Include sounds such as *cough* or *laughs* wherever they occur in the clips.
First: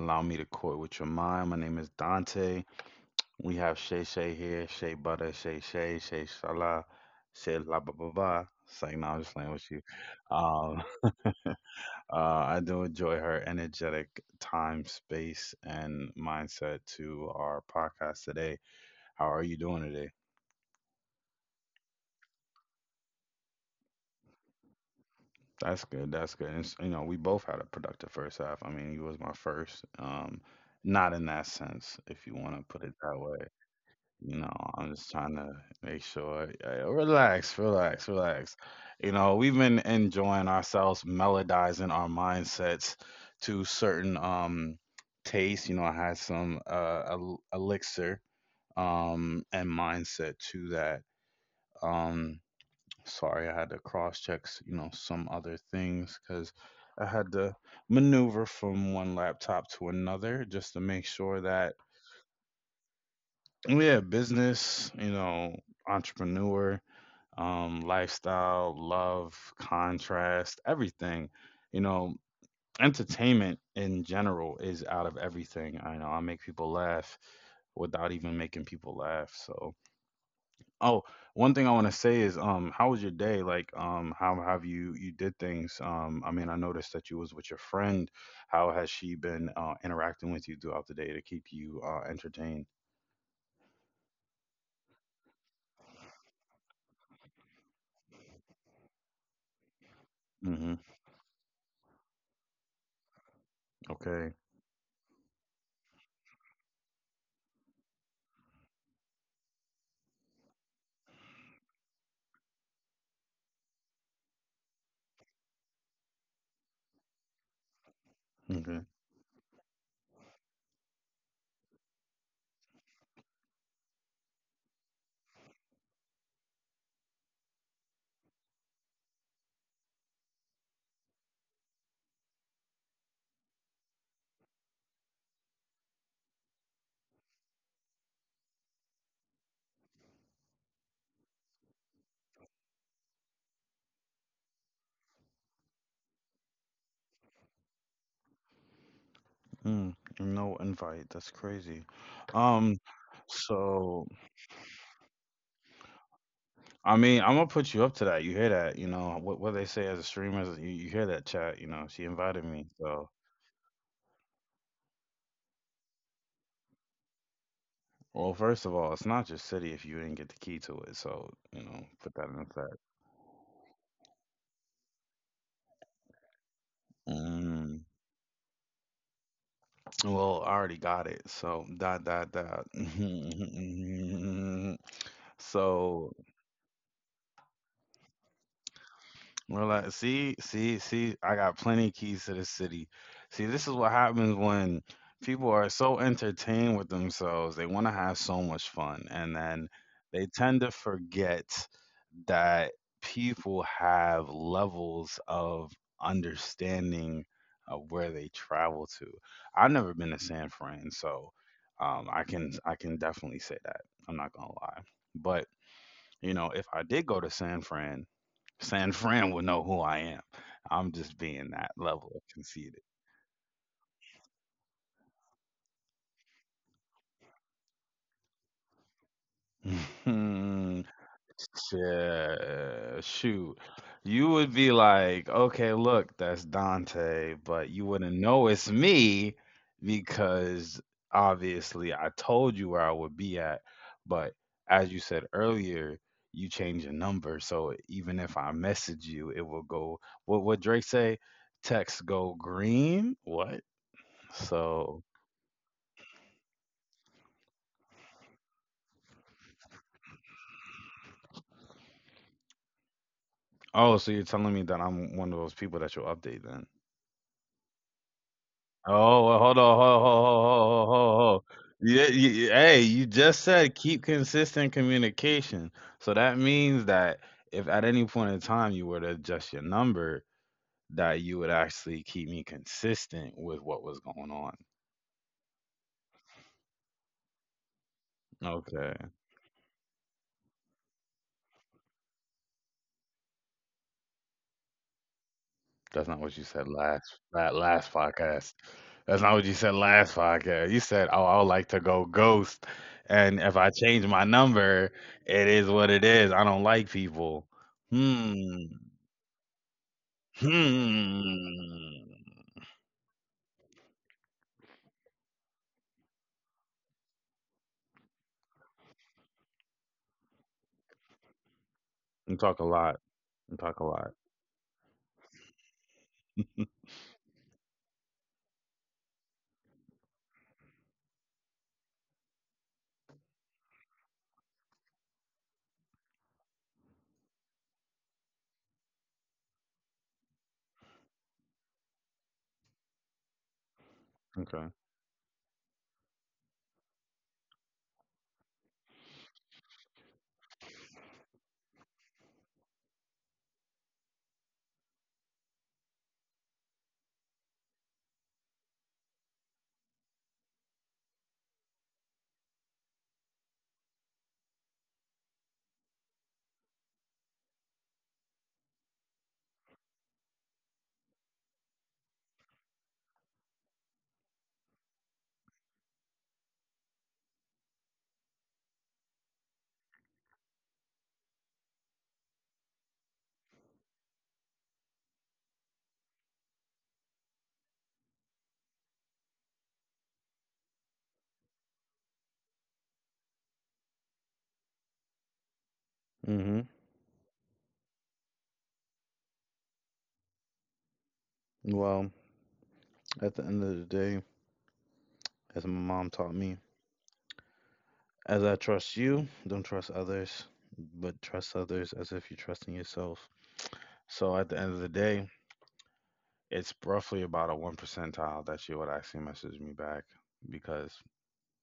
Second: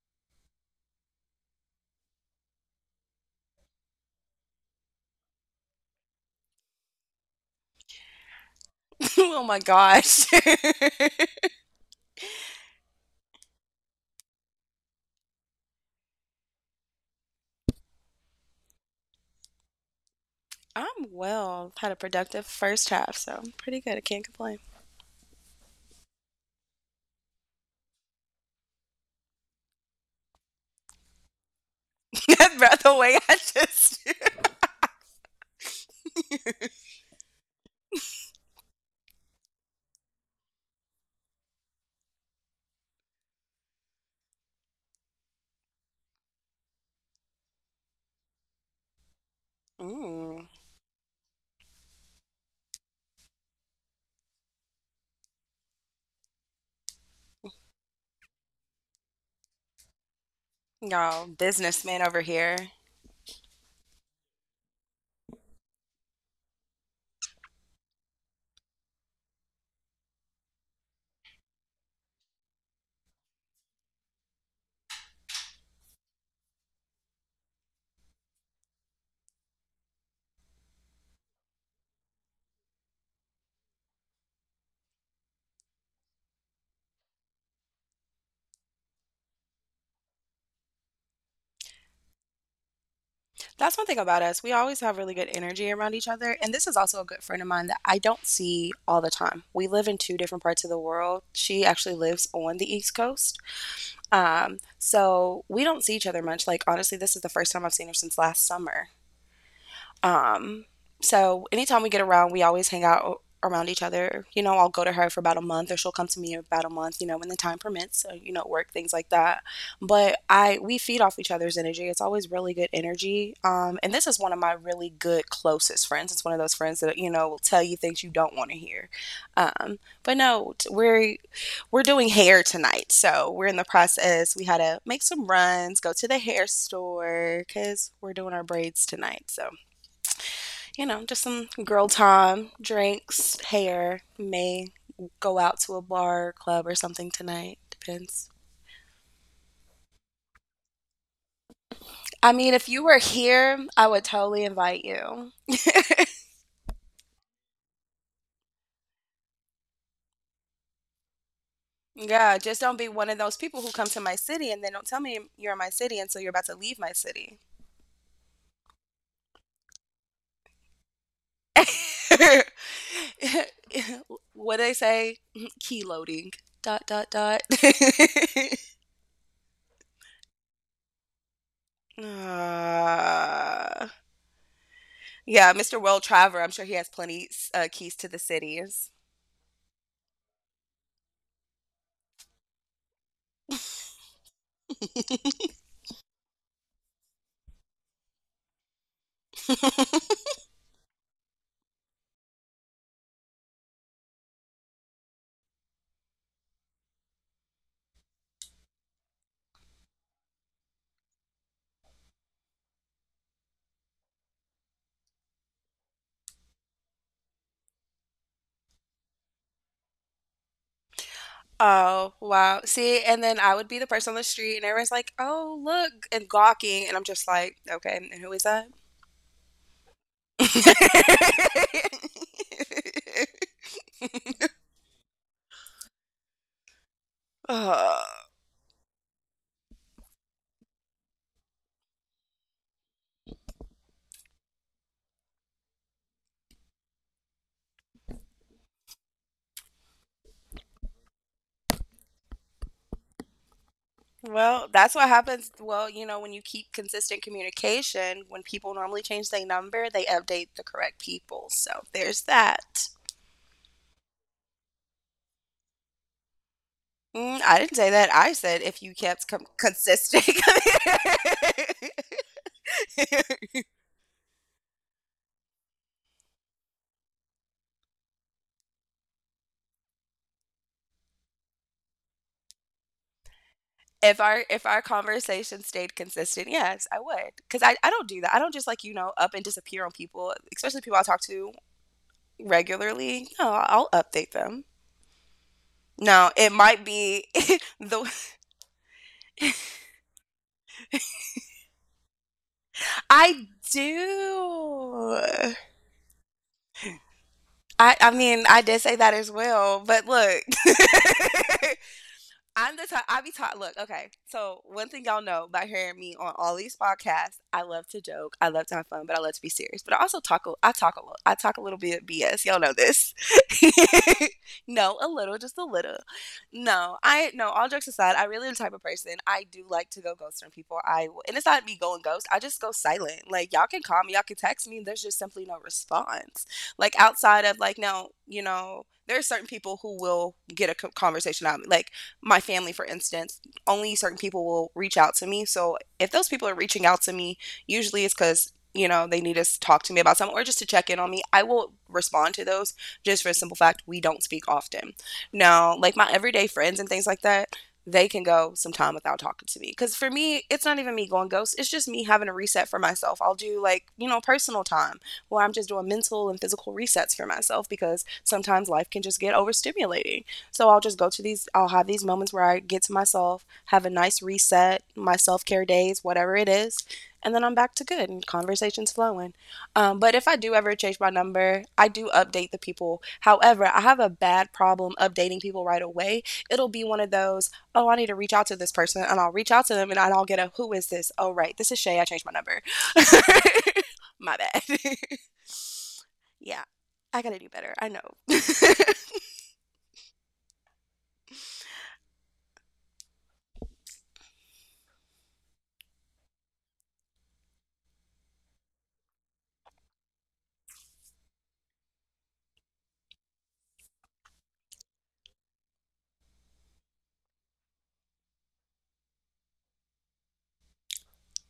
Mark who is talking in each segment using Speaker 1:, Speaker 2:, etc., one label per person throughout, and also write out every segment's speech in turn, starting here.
Speaker 1: allowing me to court with your mind. My name is Dante. We have Shay Shay here, Shay Butter, Shay Shay, Shay Shala, Shay La Ba Ba Ba. It's like, no,
Speaker 2: *laughs*
Speaker 1: I'm just
Speaker 2: Oh
Speaker 1: playing
Speaker 2: my
Speaker 1: with you.
Speaker 2: gosh.
Speaker 1: Um,
Speaker 2: *laughs*
Speaker 1: *laughs* I do enjoy her energetic time, space, and mindset to our podcast today. How are you doing today?
Speaker 2: I'm well. Had a productive first half, so I'm pretty good. I can't complain.
Speaker 1: That's good. That's good. You know, we both had a productive first half. I mean, you was my first. Not in that sense, if you
Speaker 2: *laughs*
Speaker 1: want to put it
Speaker 2: That's the
Speaker 1: that
Speaker 2: way
Speaker 1: way.
Speaker 2: I just.
Speaker 1: You
Speaker 2: *laughs*
Speaker 1: know, I'm just trying to make sure. Yeah, relax, relax, relax. You know, we've been enjoying ourselves, melodizing our mindsets to certain tastes. You know, I had some elixir and mindset
Speaker 2: Mm.
Speaker 1: to that. Um, Sorry, I had to cross check, you know, some other things because I had to maneuver from one laptop to another just to make
Speaker 2: Y'all,
Speaker 1: sure that
Speaker 2: businessman over here.
Speaker 1: yeah, business, you know, entrepreneur. Lifestyle, love, contrast, everything. You know, entertainment in general is out of everything. I know I make people laugh without even making people laugh. So, oh, one thing I want to say is, how was your day? Like, how have you did things? I mean, I noticed that you was with your friend. How has she been interacting with you throughout the day to keep you entertained?
Speaker 2: That's one thing about us. We always have really good energy around each other. And this is also a good friend of mine that I don't see all the time. We live in two different parts of
Speaker 1: Mm-hmm.
Speaker 2: the world. She actually lives on the East Coast.
Speaker 1: Okay.
Speaker 2: So we don't see each other much. Like, honestly, this is the first time I've seen her since last summer. Um, so anytime we get around, we always hang out around each other. You know, I'll go to her for about a month, or she'll come to me about a month. You know, when the time permits, you know, work
Speaker 1: Okay.
Speaker 2: things like that. But I We feed off each other's energy. It's always really good energy. And this is one of my really good closest friends. It's one of those friends that you know will tell you things you don't want to hear. But no, we're doing hair tonight, so we're in the process. We had to make some runs, go to the hair store because we're doing our braids tonight. So you know, just some girl time, drinks, hair. May go out to a bar, or club, or something tonight. Depends.
Speaker 1: Mm, no invite. That's crazy.
Speaker 2: I mean, if
Speaker 1: Um,
Speaker 2: you were here, I would
Speaker 1: so
Speaker 2: totally invite you.
Speaker 1: I mean, I'm gonna put you up to that. You hear that? You know what they say as a streamer? Is You, hear that chat? You know, she
Speaker 2: Yeah,
Speaker 1: invited
Speaker 2: just
Speaker 1: me.
Speaker 2: don't be
Speaker 1: So,
Speaker 2: one of those people who come to my city and then don't tell me you're in my city until you're about to leave my city.
Speaker 1: well, first of all, it's not your city if you didn't get the key to it. So, you know, put that in effect.
Speaker 2: *laughs* What do they say? *laughs* Key loading. Dot dot dot. *laughs*
Speaker 1: Mm, well, I already got it. So, dot dot dot.
Speaker 2: uh,
Speaker 1: *laughs*
Speaker 2: yeah, Mr. World
Speaker 1: So,
Speaker 2: Traveler. I'm sure he has plenty keys to the cities.
Speaker 1: well, like, see, I got plenty keys to the city. See, this is what happens when people are so entertained with themselves. They want to have so much fun, and then they tend to forget that people have levels of understanding of where they travel to. I've never been to San Fran, so I can definitely say that. I'm not gonna lie, but you know, if I did go to San Fran. San Fran will know who I am. I'm just being that level
Speaker 2: Oh,
Speaker 1: of
Speaker 2: wow.
Speaker 1: conceited.
Speaker 2: See, and then I would be the person on the street, and everyone's like, "Oh, look," and gawking, and I'm just like, "Okay, and who is that?"
Speaker 1: *laughs* Mhm.
Speaker 2: *laughs*
Speaker 1: Shoot. You would be like, okay, look, that's Dante, but you wouldn't
Speaker 2: Ugh.
Speaker 1: know it's me because obviously I told you where I would be at. But as you said earlier, you change your number. So even if I message you, it will go, what Drake say? Text go green? What?
Speaker 2: Well,
Speaker 1: So.
Speaker 2: that's what happens. Well, you know, when you keep consistent communication, when people normally change their number, they update the correct people. So there's that.
Speaker 1: Oh, so you're telling me that I'm one of those people that you'll update then?
Speaker 2: Mm, I didn't say that. I said if you
Speaker 1: Oh,
Speaker 2: kept
Speaker 1: well,
Speaker 2: consistent.
Speaker 1: hold on. Yeah, hey, you just
Speaker 2: *laughs*
Speaker 1: said keep consistent communication. So that means that if at any point in time you were to adjust your number, that you would actually keep me consistent with what was
Speaker 2: If
Speaker 1: going
Speaker 2: our
Speaker 1: on.
Speaker 2: if our conversation stayed consistent, yes, I would. Cause I don't do that. I don't just, like,
Speaker 1: Okay,
Speaker 2: you know, up and disappear on people, especially people I talk to regularly. No, I'll update them.
Speaker 1: that's not
Speaker 2: No,
Speaker 1: what you
Speaker 2: it
Speaker 1: said
Speaker 2: might
Speaker 1: last
Speaker 2: be
Speaker 1: that
Speaker 2: *laughs*
Speaker 1: last
Speaker 2: the
Speaker 1: podcast. That's not what you said last podcast. You said, "Oh, I would like to go ghost, and
Speaker 2: I
Speaker 1: if I change my number, it
Speaker 2: do.
Speaker 1: is what it is. I don't like people."
Speaker 2: I mean,
Speaker 1: Hmm.
Speaker 2: I did say that as well, but look. *laughs*
Speaker 1: Hmm.
Speaker 2: I'm the type I be taught. Look, okay. So one thing y'all know by hearing me on all these podcasts, I love to joke, I love to have fun, but I love to be serious. But I also talk. I talk a little. I talk a little bit of
Speaker 1: You
Speaker 2: BS.
Speaker 1: talk
Speaker 2: Y'all
Speaker 1: a
Speaker 2: know
Speaker 1: lot.
Speaker 2: this.
Speaker 1: You talk a lot.
Speaker 2: *laughs* No, a little, just a little.
Speaker 1: *laughs*
Speaker 2: No, I no. All jokes aside, I really am the type of person. I do like to go ghost on people. I And it's not me going ghost. I just go silent. Like y'all can call me, y'all can text me. And There's just simply no response. Like outside of like now, you know. There are certain people who will get a conversation out of me. Like my family, for instance, only certain people
Speaker 1: Okay.
Speaker 2: will reach out to me. So if those people are reaching out to me, usually it's because you know they need to talk to me about something or just to check in on me. I will respond to those just for the simple fact we don't speak often. Now, like my everyday friends and things like that. They can go some time without talking to me. Because for me, it's not even me going ghost. It's just me having a reset for myself. I'll do like, you know, personal time where I'm just doing mental and physical resets for myself because sometimes life can just get overstimulating. So I'll just go to these, I'll have these moments where I get to myself, have a nice reset, my self care days, whatever it is, and then I'm back to good and conversations flowing. But if I do ever change my number, I do update the people. However, I have a bad problem updating people right away. It'll be one of those, oh, I need to reach out to this person, and I'll reach out to them and I'll get a, who is this? Oh, right, this is Shay. I changed my number. *laughs* My bad.
Speaker 1: hmm
Speaker 2: *laughs* Yeah, I gotta do better. I know.
Speaker 1: Well, at the end of the day, as my mom taught me, as I trust you, don't trust others, but trust others as if you're trusting yourself. So at the end of the day, it's roughly about a one percentile that she would actually message me back because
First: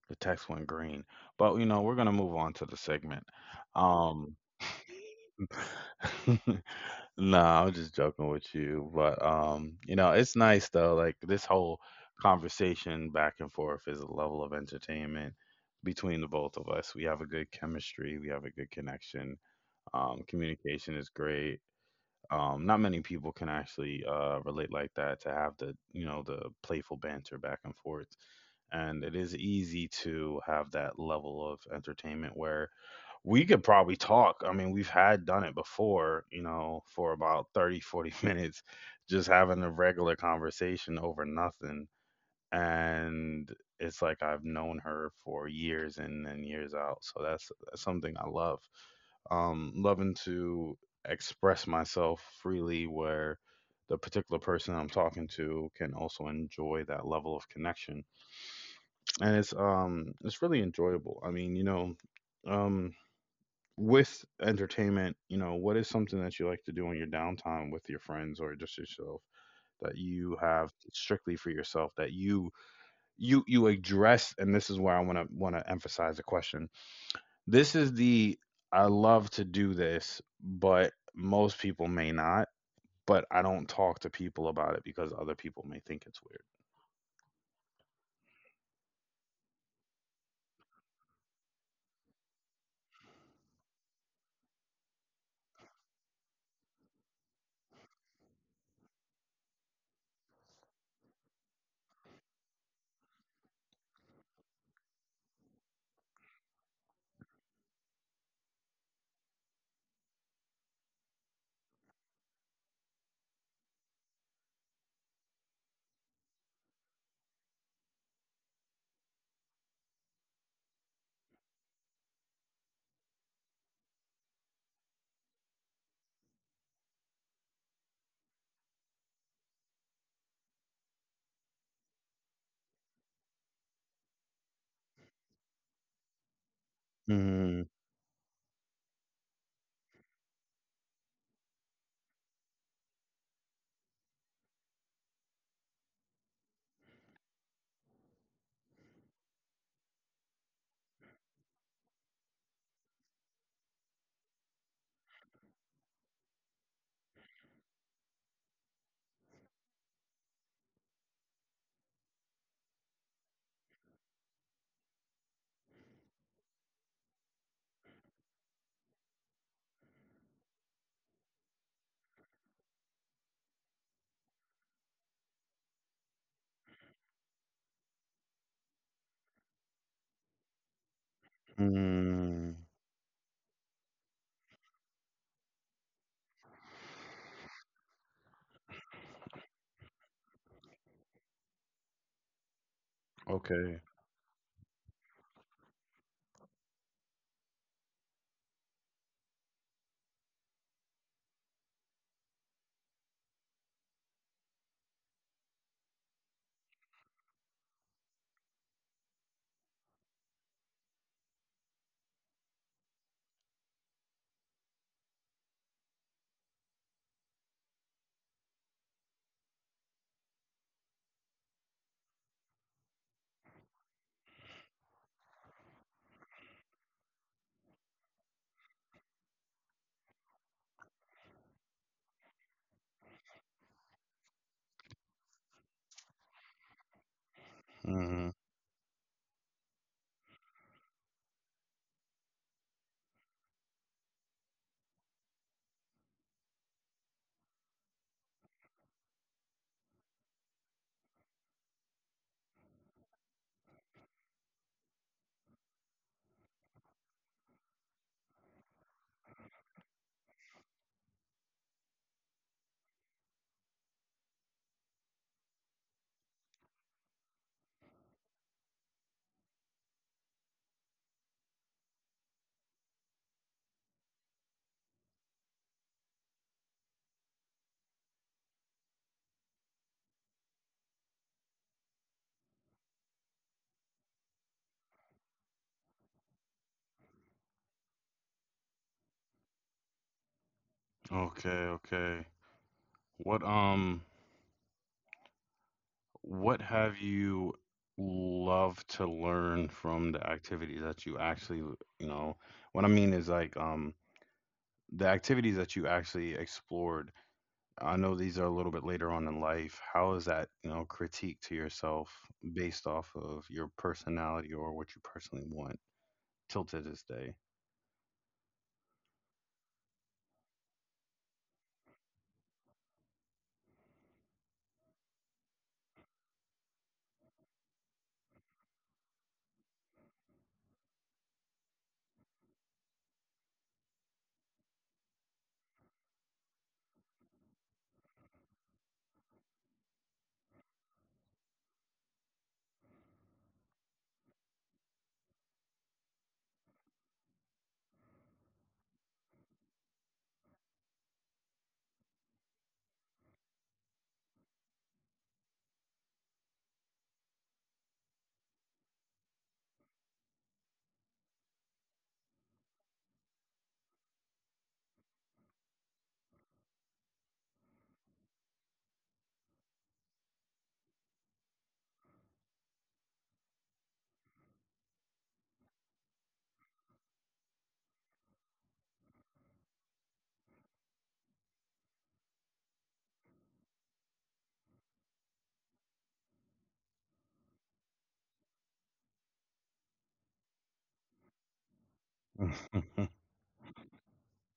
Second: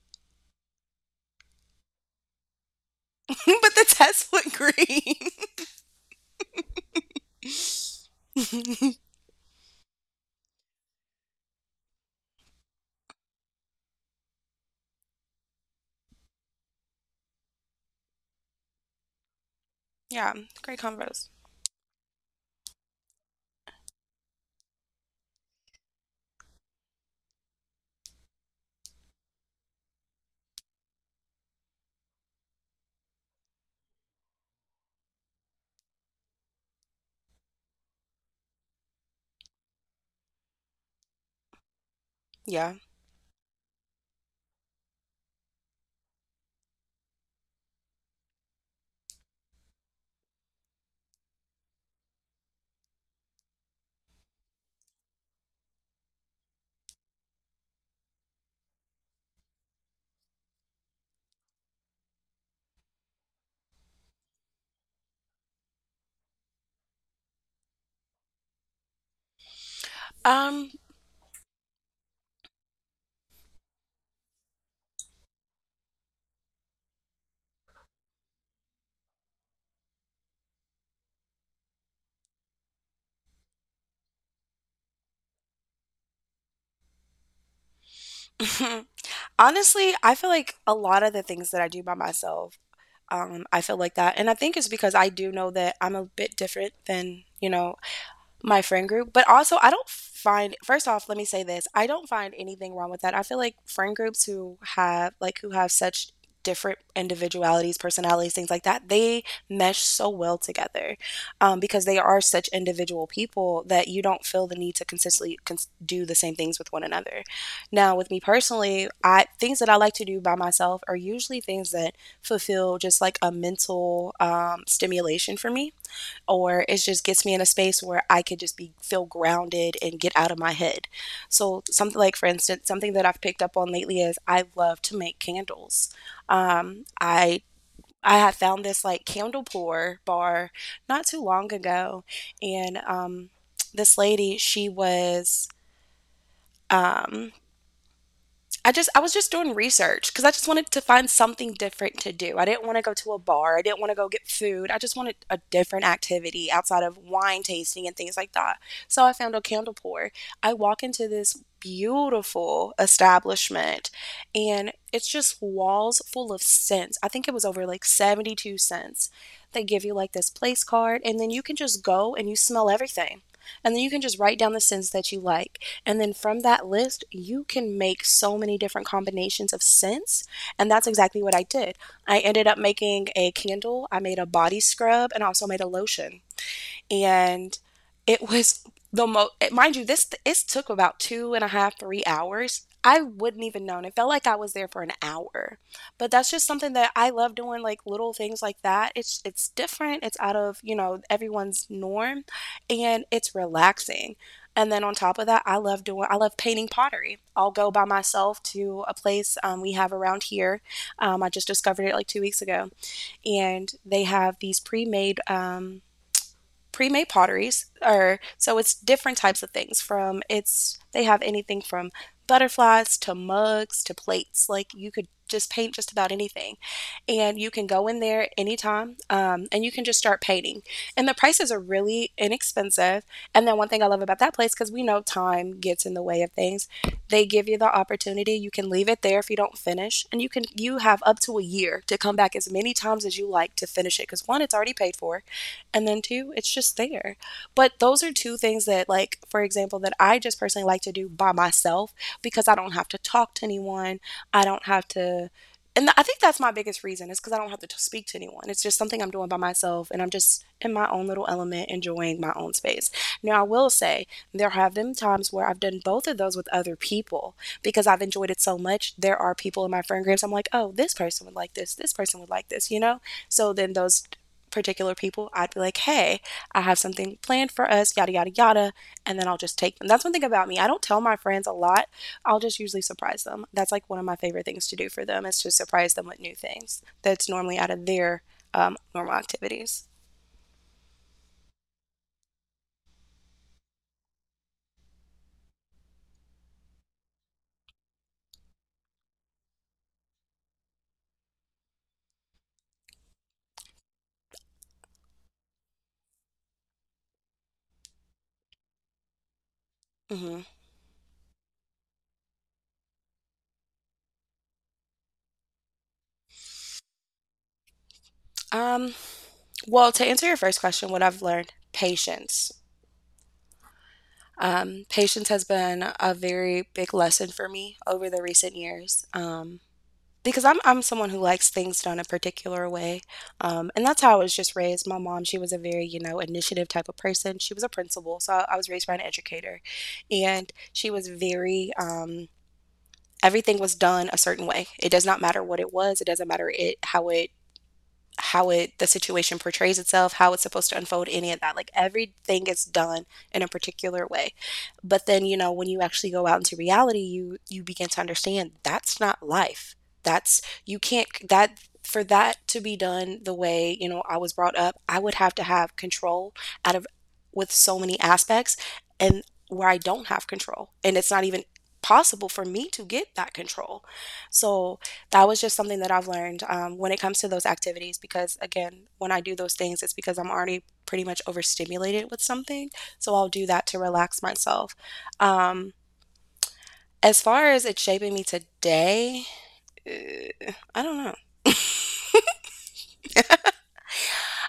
Speaker 1: the text went green. But you know, we're gonna move on to the segment.
Speaker 2: *laughs* But the
Speaker 1: Um,
Speaker 2: Tesla *laughs* green.
Speaker 1: *laughs* nah, I'm just joking with you. But you know, it's nice though. Like this whole conversation back and forth is a level of entertainment between the both of us. We have a good chemistry. We have a good connection.
Speaker 2: Yeah, great
Speaker 1: Communication is
Speaker 2: convos.
Speaker 1: great. Not many people can actually relate like that to have the you know the playful banter back and forth, and it is easy to have that level of entertainment where we could probably talk. I mean, we've had done it before, you know, for about 30, 40 *laughs* minutes just having a regular conversation over nothing,
Speaker 2: Yeah.
Speaker 1: and it's like I've known her for years in and years out. So that's something I love, loving to express myself freely where the particular person I'm talking to can also enjoy that level of connection. And it's really enjoyable. I mean, you know, um with entertainment, you know, what is something that you like to do in your downtime with your friends or just yourself that you
Speaker 2: Um
Speaker 1: have strictly for yourself that you address? And this is where I want to emphasize the question. This is the I love to do this, but most people may not. But I don't talk to people about it because other people may think it's
Speaker 2: *laughs* honestly, I feel like a lot of the things that I do by myself, I feel like that. And I think it's because I do know that I'm a bit different than, you know, my friend group. But also, I don't find, first off, let me say this. I don't find anything wrong with that. I feel like friend groups who have, like, who have such different individualities, personalities, things like that, they mesh so well together because they are such individual people that you don't feel the need to consistently do the same things with one another. Now, with me personally, I things that I like to do by myself are usually things that fulfill just like a mental stimulation for me or it just gets me in a space where I could just be feel grounded and get out of my head. So something like for instance, something that I've picked up on lately is I love to make candles. Um,
Speaker 1: weird.
Speaker 2: I
Speaker 1: Mm,
Speaker 2: I had found this like candle pour bar not too long ago, and this lady she was um I just I was just doing research because I just wanted to find something different to do. I didn't want to go to a bar. I didn't want to go get food. I just wanted a different activity outside of wine tasting and things like that. So I found a candle pour. I walk into this beautiful establishment and it's just walls full of scents. I think it was over like 72¢. They give you like this place card and then you can just go and you smell everything. And then you can just write down the scents that you like. And then from that list, you can make so many different combinations of scents. And that's exactly what I did. I ended up
Speaker 1: mm,
Speaker 2: making a candle, I made a body scrub, and also made a lotion and it was the most, mind you, this it took about two and a half three hours. I wouldn't even known
Speaker 1: okay.
Speaker 2: it felt like I was there for an hour. But that's just something that I love doing like little things like that. It's different, it's out of you know everyone's norm and it's relaxing. And then on top of that I love doing, I love painting pottery. I'll go by myself to a place we have around here. I just discovered it like 2 weeks ago and they have these pre-made pre-made potteries or so. It's different types of things from it's they have anything from butterflies to mugs to plates. Like you could just paint just about anything and you can go in there anytime, and you can just start painting. And the prices are really inexpensive. And then one thing I love about that place, because we know time gets in the way of things, they give you the opportunity.
Speaker 1: Mhm.
Speaker 2: You can leave it there if you don't finish, and you have up to a year to come back as many times as you like to finish it. Because one, it's already paid for, and then two, it's just there. But those are two things that, like for example, that I just personally like to do by myself because I don't have to talk to anyone. I don't have to I think that's my biggest reason is because I don't have to speak to anyone. It's just something I'm doing by myself, and I'm just in my own little element, enjoying my own space. Now, I will say there have been times where I've done both of those with other people because I've enjoyed it so much. There are people in my friend groups. I'm like, oh, this person would like this. This person would like this. You know. So then those particular people, I'd be like, hey, I have something planned for us, yada, yada, yada. And then I'll just take them. That's one thing about me. I don't tell my friends a lot. I'll just usually surprise them. That's like one of my favorite things to do for them is to surprise them with new things that's normally out of their normal activities.
Speaker 1: Okay, okay. What um what have you loved to learn from the activities that you actually, you know, what I mean is like the activities that you actually explored. I know these are a little bit later on in life. How is that,
Speaker 2: Hmm.
Speaker 1: you know, critique to yourself based off of your personality or what you personally want till to this day?
Speaker 2: Um, well, to answer your first question, what I've learned patience. Patience has been a very big lesson for me over the recent years. Because I'm someone who likes things done a particular way, and that's how I was just raised. My mom, she was a very initiative type of person. She was a principal, so I was raised by an educator, and she was very, everything was done a certain way. It does not matter what it was. It doesn't matter it how it the situation portrays itself, how it's supposed to unfold, any of that. Like everything is done in a particular way. But then when you actually go out into reality, you begin to understand that's not life. That's you can't that for that to be done the way I was brought up, I would have to have control out of with so many aspects and where I don't have control. And it's not even possible for me to get that control. So that was just something that I've learned when it comes to those activities. Because again, when I do those things, it's because I'm already pretty much overstimulated with something. So I'll do that to relax myself. Um, as far as it shaping me today, I don't know.
Speaker 1: *laughs*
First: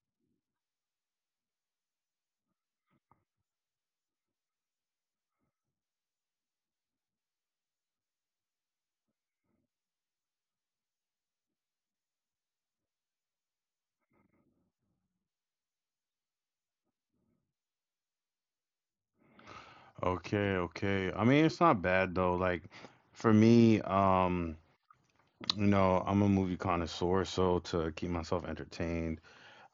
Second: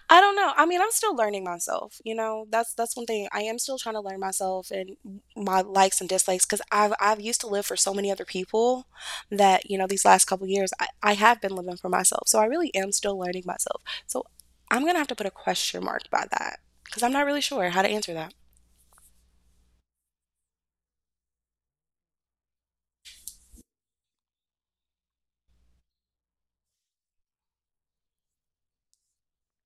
Speaker 2: I don't know. I mean, I'm still learning myself. That's one thing. I am still trying to learn myself and my likes and dislikes because I've used to live for so many other people that these last couple years I have been living for myself. So I really am still learning myself. So I'm gonna have to put a question mark by that because I'm not really sure how to answer that.
Speaker 1: Okay, okay. I mean, it's not bad though. Like for me, you know, I'm a movie connoisseur, so to keep myself entertained,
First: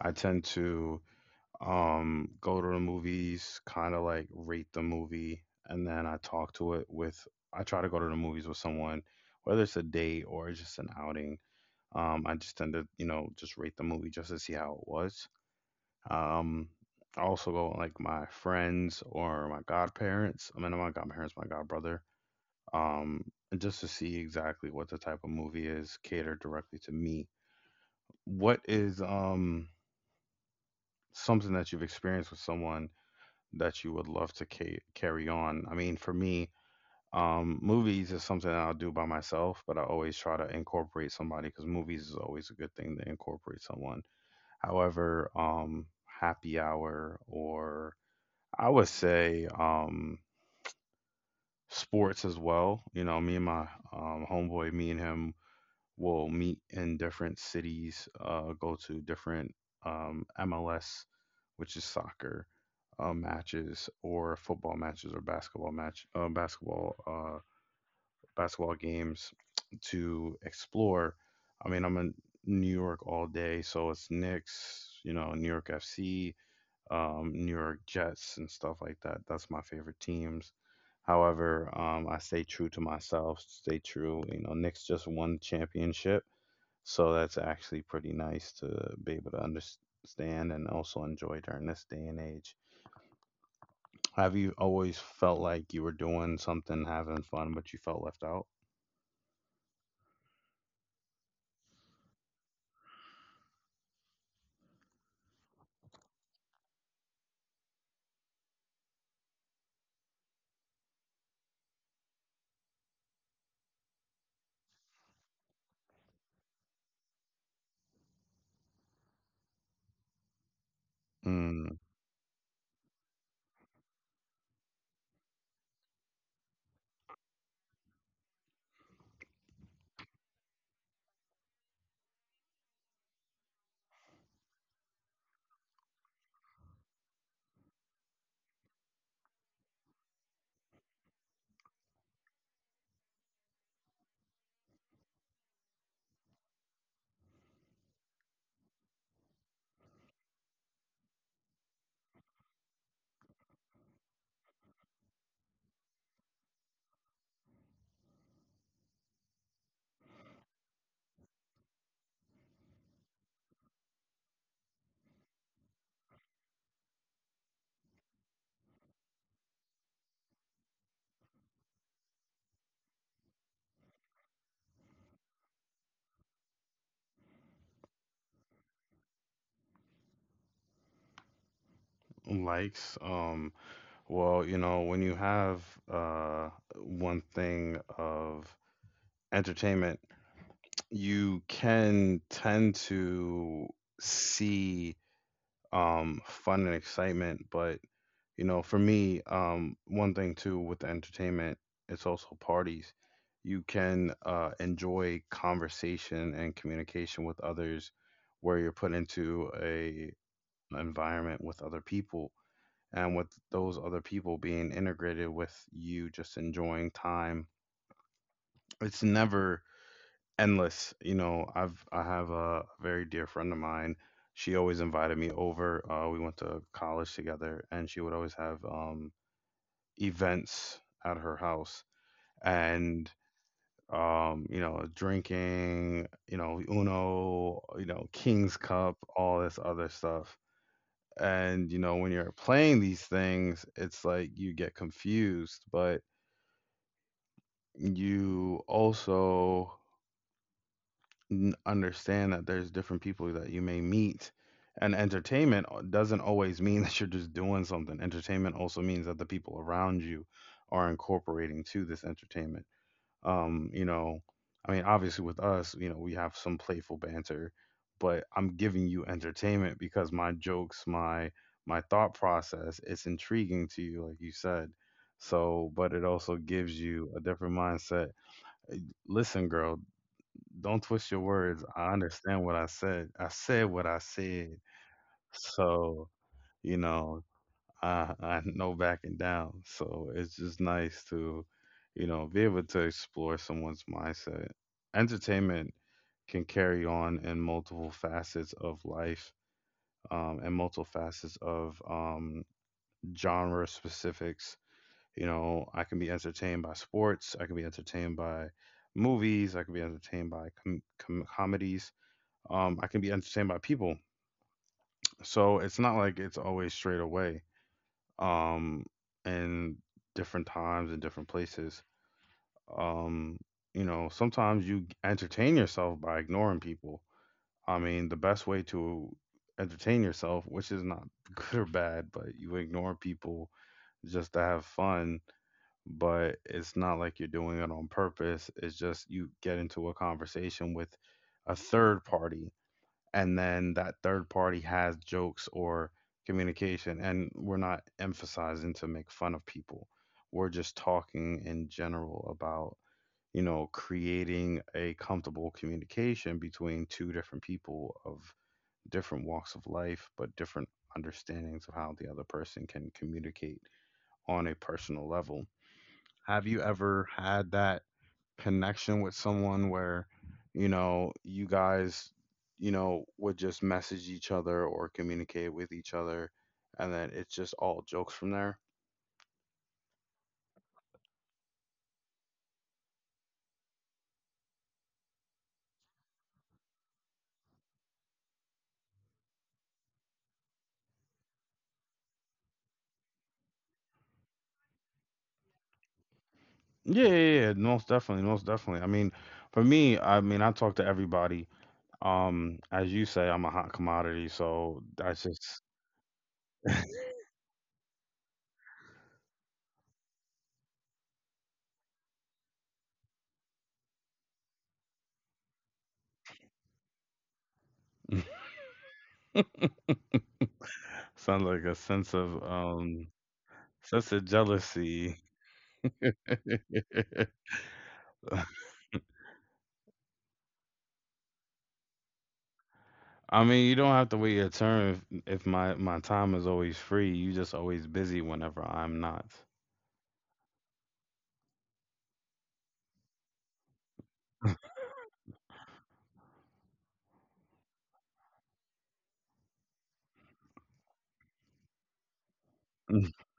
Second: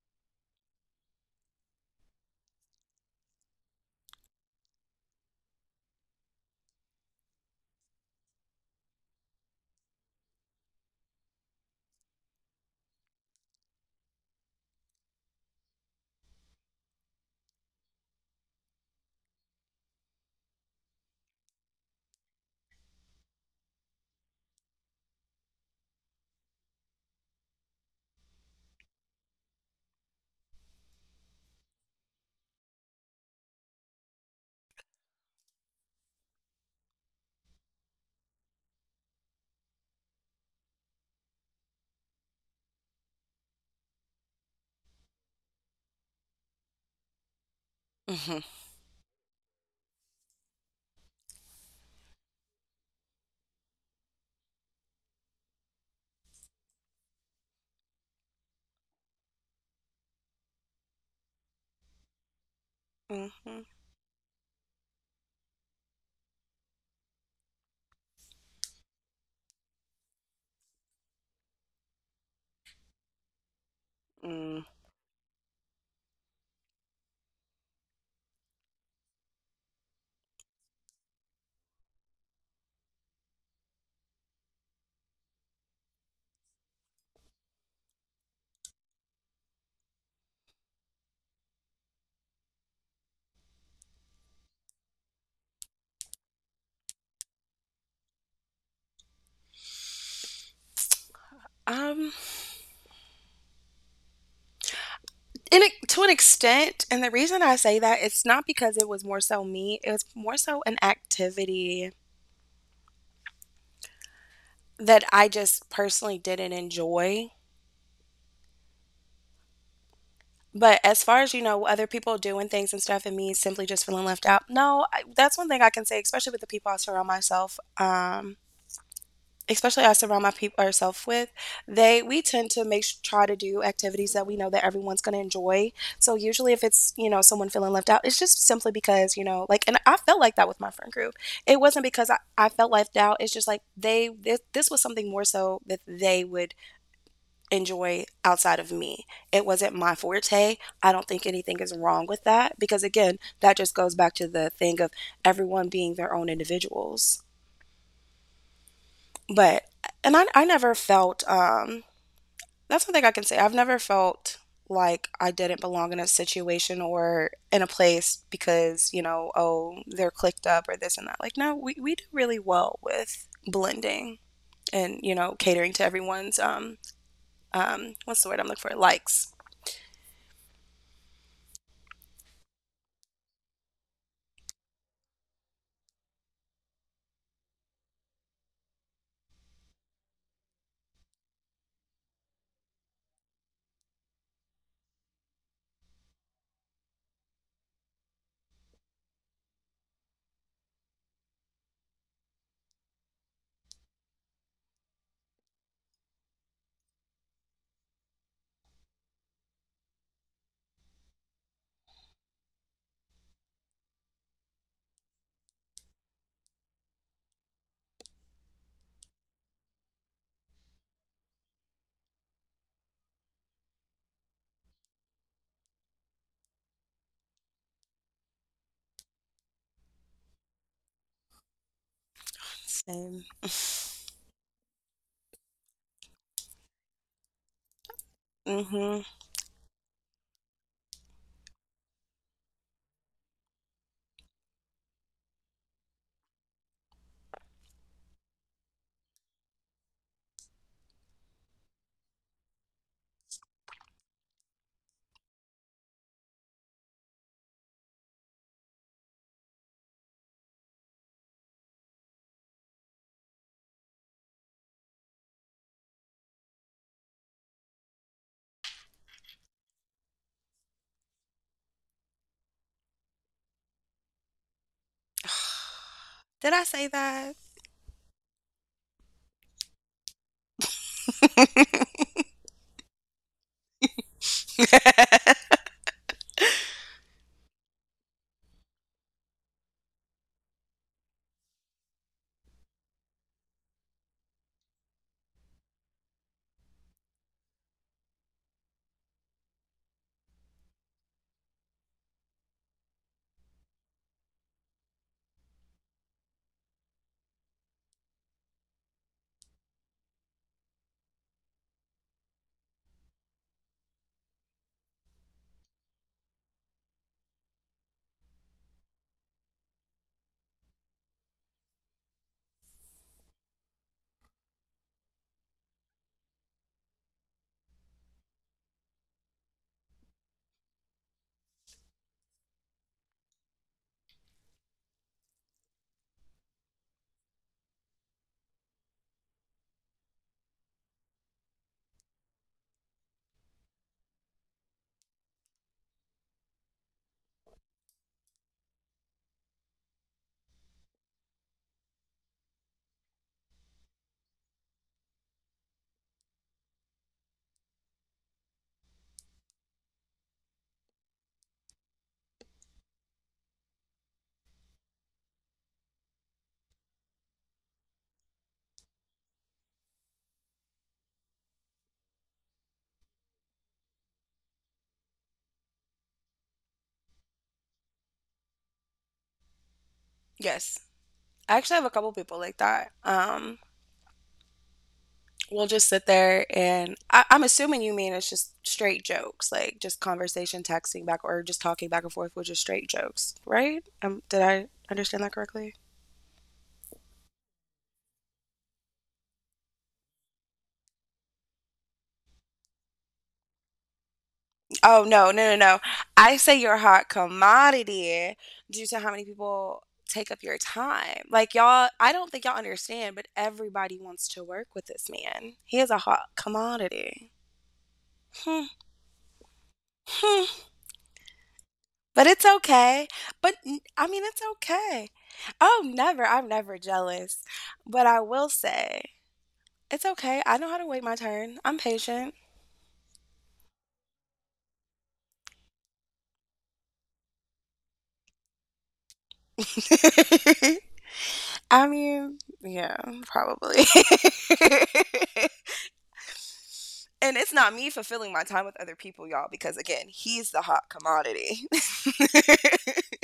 Speaker 1: I tend to go to the movies, kind of like rate the movie, and then I talk to it with. I try to go to the movies with someone, whether it's a date or it's just an outing. I just tend to, you know, just rate the movie just to see how it was. Um, I also go with, like my friends or my godparents. I mean, not my godparents, my godbrother. Um, and just to see exactly what the type of movie is catered directly to me. What is something that you've experienced with someone that you would love to carry on? I mean, for me, movies is something that I'll do by myself, but I always try to incorporate somebody because movies is always a good thing to incorporate someone. However, happy hour or
Speaker 2: Hmm.
Speaker 1: I would say sports as well. You know, me and my homeboy, me and him, will meet in different cities, go to different MLS, which is soccer
Speaker 2: Hmm.
Speaker 1: matches, or football matches, or basketball match, basketball basketball games to explore. I mean, I'm in New York all day, so it's
Speaker 2: Mm.
Speaker 1: Knicks, you know, New York FC, New York Jets, and stuff like that. That's my favorite teams. However, I stay true to myself, stay true. You know, Knicks just won championship. So that's actually pretty nice to be able to understand and also enjoy during this day and age. Have you always felt like you were doing something, having fun, but you felt left out?
Speaker 2: Um, in a, to an extent, and the reason I say that it's not because it was more so me. It was more so an activity that I just personally didn't enjoy, but as far as
Speaker 1: Mm,
Speaker 2: other people doing things and stuff and me simply just feeling left out, no, I that's one thing I can say, especially with the people I surround myself, especially I surround my people, or with, they we tend to make s try to do activities that we know that everyone's gonna enjoy, so usually if it's someone feeling left out, it's just simply because like and I felt like that with my friend group. It wasn't because I felt left out, it's just like they this this was something more so that they would enjoy outside of me. It wasn't my forte. I don't think anything is wrong with that because, again, that just goes back to the thing of everyone being their own individuals. But, and I never felt, that's something I can say. I've never felt like I didn't belong in a situation or in a place because oh, they're clicked up or this and that. Like, no, we do really well with blending and catering to everyone's, what's the word I'm looking for? Likes.
Speaker 1: likes. Well, you know, when you have uh one thing of entertainment, you can tend to see fun and excitement, but you know, for me, one thing too with the entertainment, it's also parties. You can enjoy conversation and communication with others where you're put into a an environment with other people, and with those other people being integrated with you just enjoying time. It's never endless. You know, I have a very dear friend of mine. She always invited me over. We went to college together, and she would always have events at her house, and
Speaker 2: Same. *laughs*
Speaker 1: you know drinking, you know uno, you know king's cup,
Speaker 2: Mhm.
Speaker 1: all this other stuff. And you know when you're playing these things, it's like you get confused, but you also understand that there's different people that you may meet, and entertainment doesn't always mean *laughs* that you're just doing something. Entertainment also means that the people around you are incorporating to this entertainment. You know, I mean, obviously with us, you know, we have some playful banter, but I'm giving you entertainment because my jokes, my thought process, it's intriguing to you, like you said. So, but it also
Speaker 2: Did
Speaker 1: gives
Speaker 2: I say
Speaker 1: you a
Speaker 2: that?
Speaker 1: different mindset. Listen, girl, don't twist your words. I understand what I said. I said what I said. So, you know, I *laughs* I no backing down. So it's just nice to, you know, be able to explore someone's mindset. Entertainment can carry on in multiple facets of life, and multiple facets of genre specifics. You know, I can be entertained by sports. I can be entertained by movies. I can be entertained by comedies. I can be entertained by people. So it's not like it's always straight away. um, in different times and different places. Um, Sometimes you entertain yourself by ignoring people. I mean, the best way to entertain yourself, which is not *laughs* good or bad, but you ignore people just to have fun, but it's not like you're doing it on purpose. It's just you get into a conversation with a third party, and then that third party has jokes or communication, and we're not emphasizing to make fun of people, we're just talking in general about creating a comfortable communication between two different people of different walks of life, but different understandings of how the other person can communicate on a personal level. Have you ever had that connection with someone where you guys, would just message each other or communicate with each other, and then it's just all jokes from there?
Speaker 2: Yes. I actually have a couple people like that. We'll just sit there and I'm assuming you mean it's just straight jokes, like just conversation, texting back, or just talking back and forth with just straight jokes, right? Did I understand that correctly?
Speaker 1: Yeah, yeah, yeah, most definitely, most definitely. I mean, for me, I mean, I talk to everybody. As you say, I'm a hot commodity, so that's
Speaker 2: Oh no,
Speaker 1: just
Speaker 2: no, no, no. I say you're a hot commodity due to how many people take up your time. Like y'all, I don't think y'all understand, but everybody wants to work with this man. He is a hot commodity. *laughs*
Speaker 1: *laughs*
Speaker 2: Hmm.
Speaker 1: sounds like a
Speaker 2: But it's okay. But n I
Speaker 1: sense
Speaker 2: mean,
Speaker 1: of
Speaker 2: it's okay.
Speaker 1: jealousy.
Speaker 2: Oh, never. I'm never jealous.
Speaker 1: *laughs*
Speaker 2: But I will say, it's okay. I know how to wait my turn. I'm patient.
Speaker 1: I mean, you don't have to wait your turn if my time is always free. You just always busy whenever I'm not.
Speaker 2: *laughs* I mean, yeah, probably. *laughs* And it's not me fulfilling my time with other people, y'all, because again, he's the hot commodity.
Speaker 1: *laughs*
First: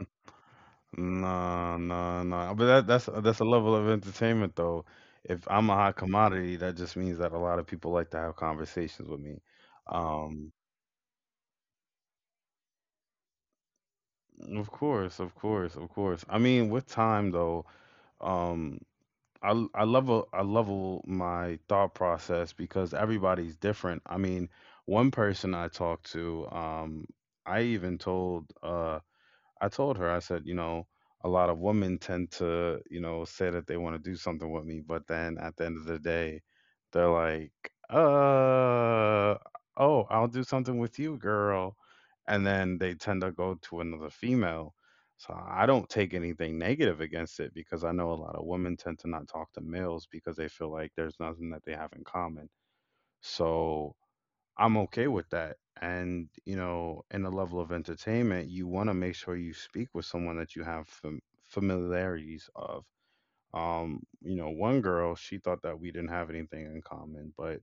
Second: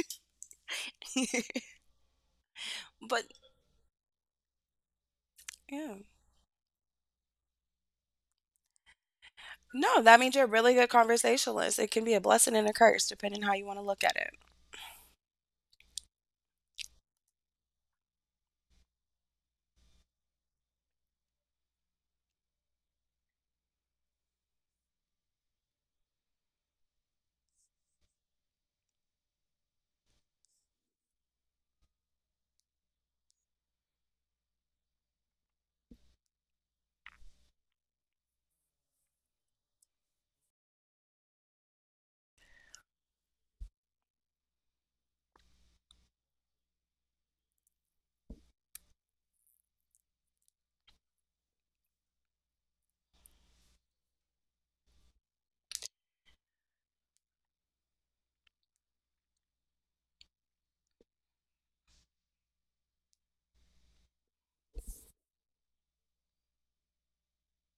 Speaker 1: No, no, no. *laughs* But that that's
Speaker 2: *laughs* But
Speaker 1: that's a level of entertainment though. If I'm a
Speaker 2: yeah.
Speaker 1: hot commodity, that just means that a lot of people like to have conversations with me.
Speaker 2: No, that means you're a really
Speaker 1: Um,
Speaker 2: good conversationalist. It can be a blessing and a curse depending how you wanna look at it.
Speaker 1: of course, of course, of course. I mean, with time though, um, I I I level my thought process because everybody's different. I mean, one person I talked to, I even told I told her, I said, you know, a lot of women tend to, you know, say that they want to do something with me, but then at the end of the day, they're like, uh, oh, I'll do something with you, girl. And then they tend to go to another female. So I don't take anything negative against it because I know a lot of women tend to not talk to males because they feel like there's nothing that they have in common. So I'm okay with that. And, you know, in the level of entertainment, you want to make sure you speak with someone that you have familiarities of. You know, one girl, she thought that we didn't have anything in common, but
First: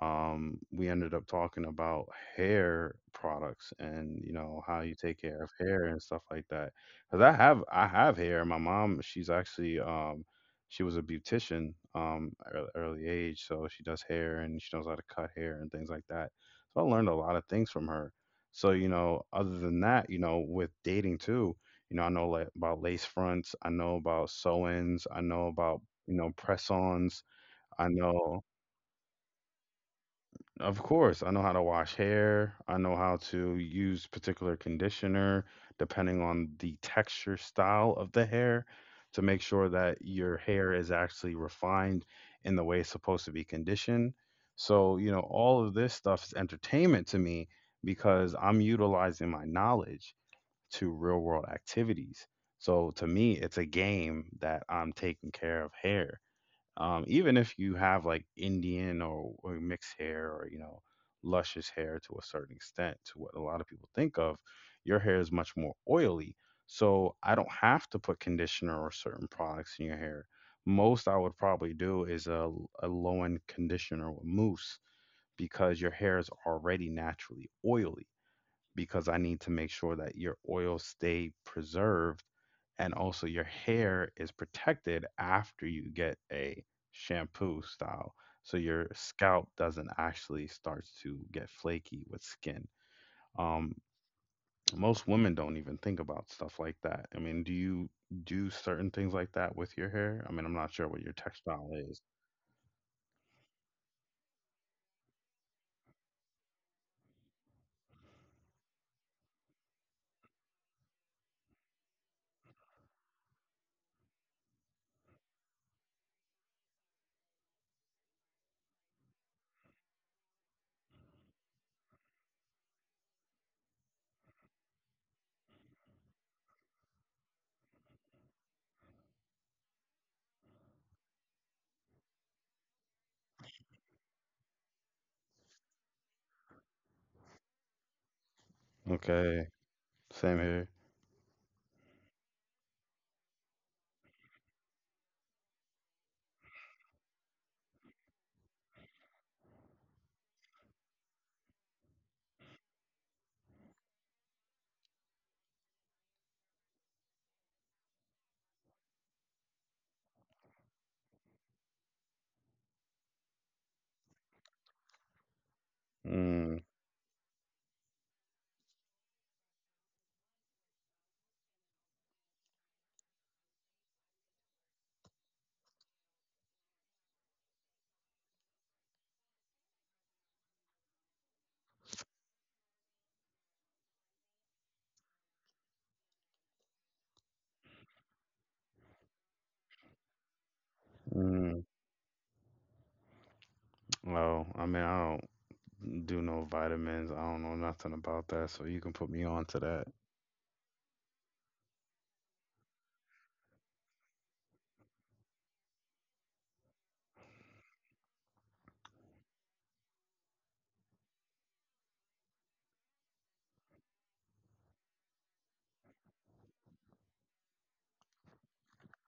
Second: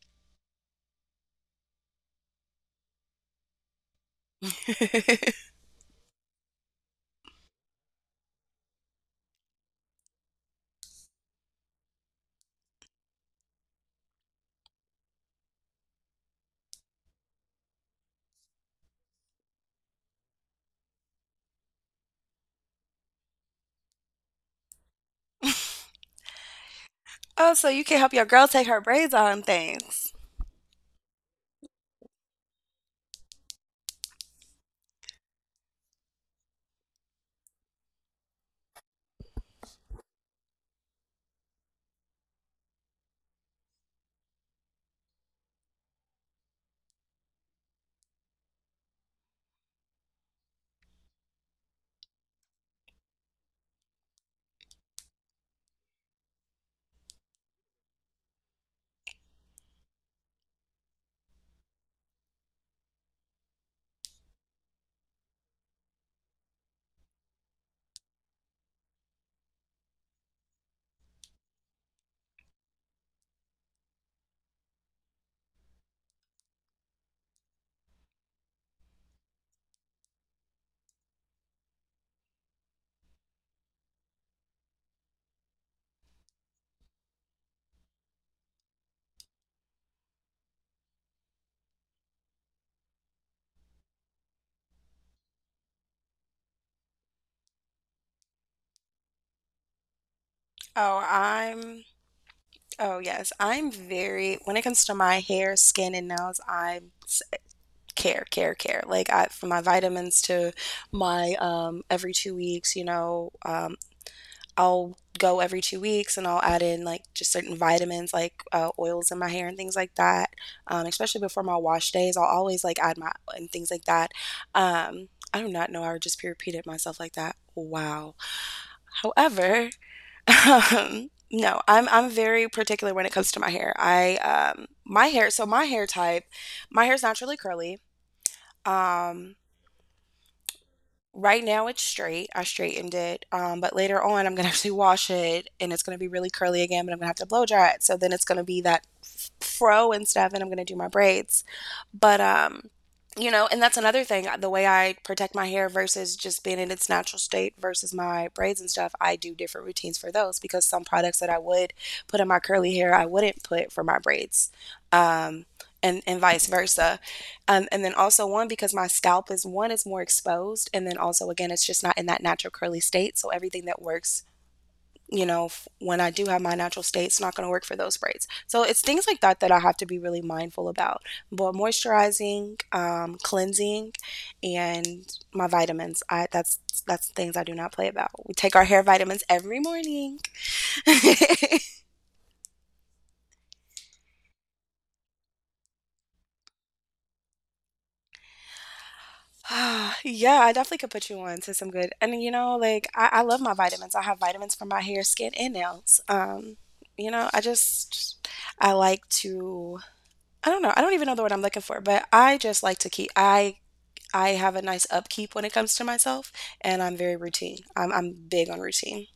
Speaker 1: we ended up talking about hair products, and you know how you take care of hair and stuff like that. Because I have hair. My mom, she's actually she was a beautician early, early age, so she does hair and she knows how to cut hair and things like that. So I learned a lot of things from her. So you know, other than that, you know, with dating too, you know, I know like, about lace fronts, I know about sew-ins, I know about press-ons,
Speaker 2: Oh, so you
Speaker 1: I
Speaker 2: can help your
Speaker 1: know.
Speaker 2: girl take her braids on and things.
Speaker 1: Of course, I know how to wash hair. I know how to use particular conditioner depending on the texture style of the hair to make sure that your hair is actually refined in the way it's supposed to be conditioned. So, you know, all of this stuff is entertainment to me because I'm utilizing my knowledge to real world activities. So, to me, it's a game that I'm taking care of hair. Even if you have like Indian or mixed hair, or, you know, luscious hair to a certain extent to what a lot of people think of, your hair is much more oily. So I don't have to put conditioner or certain products in your hair. Most I would probably do is a low end conditioner with mousse because your hair is already naturally oily, because I need to make sure that your oils stay preserved and also your hair is protected after you get a shampoo style so your scalp doesn't actually start to get flaky with skin. Um, Most women don't even think about stuff like that. I mean, do you do certain things like that with your hair? I mean, I'm not sure what
Speaker 2: Oh,
Speaker 1: your textile
Speaker 2: I'm.
Speaker 1: is.
Speaker 2: Oh, yes. I'm very. When it comes to my hair, skin, and nails, I care, care, care. Like, from my vitamins to my every 2 weeks, I'll go every 2 weeks and I'll add in like just certain vitamins, like oils in my hair and things like that. Especially before my wash days, I'll always like add my and things like that. I do not know. I just repeated myself like that. Wow. However, *laughs* No, I'm very particular when it comes to my hair. I my hair, so my hair type, my hair's naturally curly. Um
Speaker 1: Okay, same here.
Speaker 2: Right now it's straight, I straightened it, but later on I'm gonna *laughs* actually wash it and it's gonna be really curly again, but I'm gonna have to blow dry it, so then it's gonna be that f fro and stuff, and I'm gonna do my braids. But, um, and that's another thing, the way I protect my hair versus just being in its natural state versus my braids and stuff, I do different routines for those because some products that I would put in my curly hair, I wouldn't put for my braids, um, and vice
Speaker 1: Mm,
Speaker 2: versa. And then also one because my scalp is one is more exposed, and then also again it's just not in that natural curly state. So everything that works, you know, when I do have my natural state, it's not going to work for those braids. So it's things like that that I have to be really mindful about. But moisturizing, cleansing, and my vitamins. I that's things I do not play about. We take our hair vitamins every morning.
Speaker 1: mm. Oh, I mean, I don't do no vitamins. I don't know nothing about that, so you can put me
Speaker 2: *sighs*
Speaker 1: on to that.
Speaker 2: Ah, yeah, I definitely could put you on to some good. And, like I love my vitamins. I have vitamins for my hair, skin, and nails. I just I like to I don't know. I don't even know the word I'm looking for, but I just like to keep. I have a nice upkeep when it comes to myself, and I'm very routine. I'm big on routine.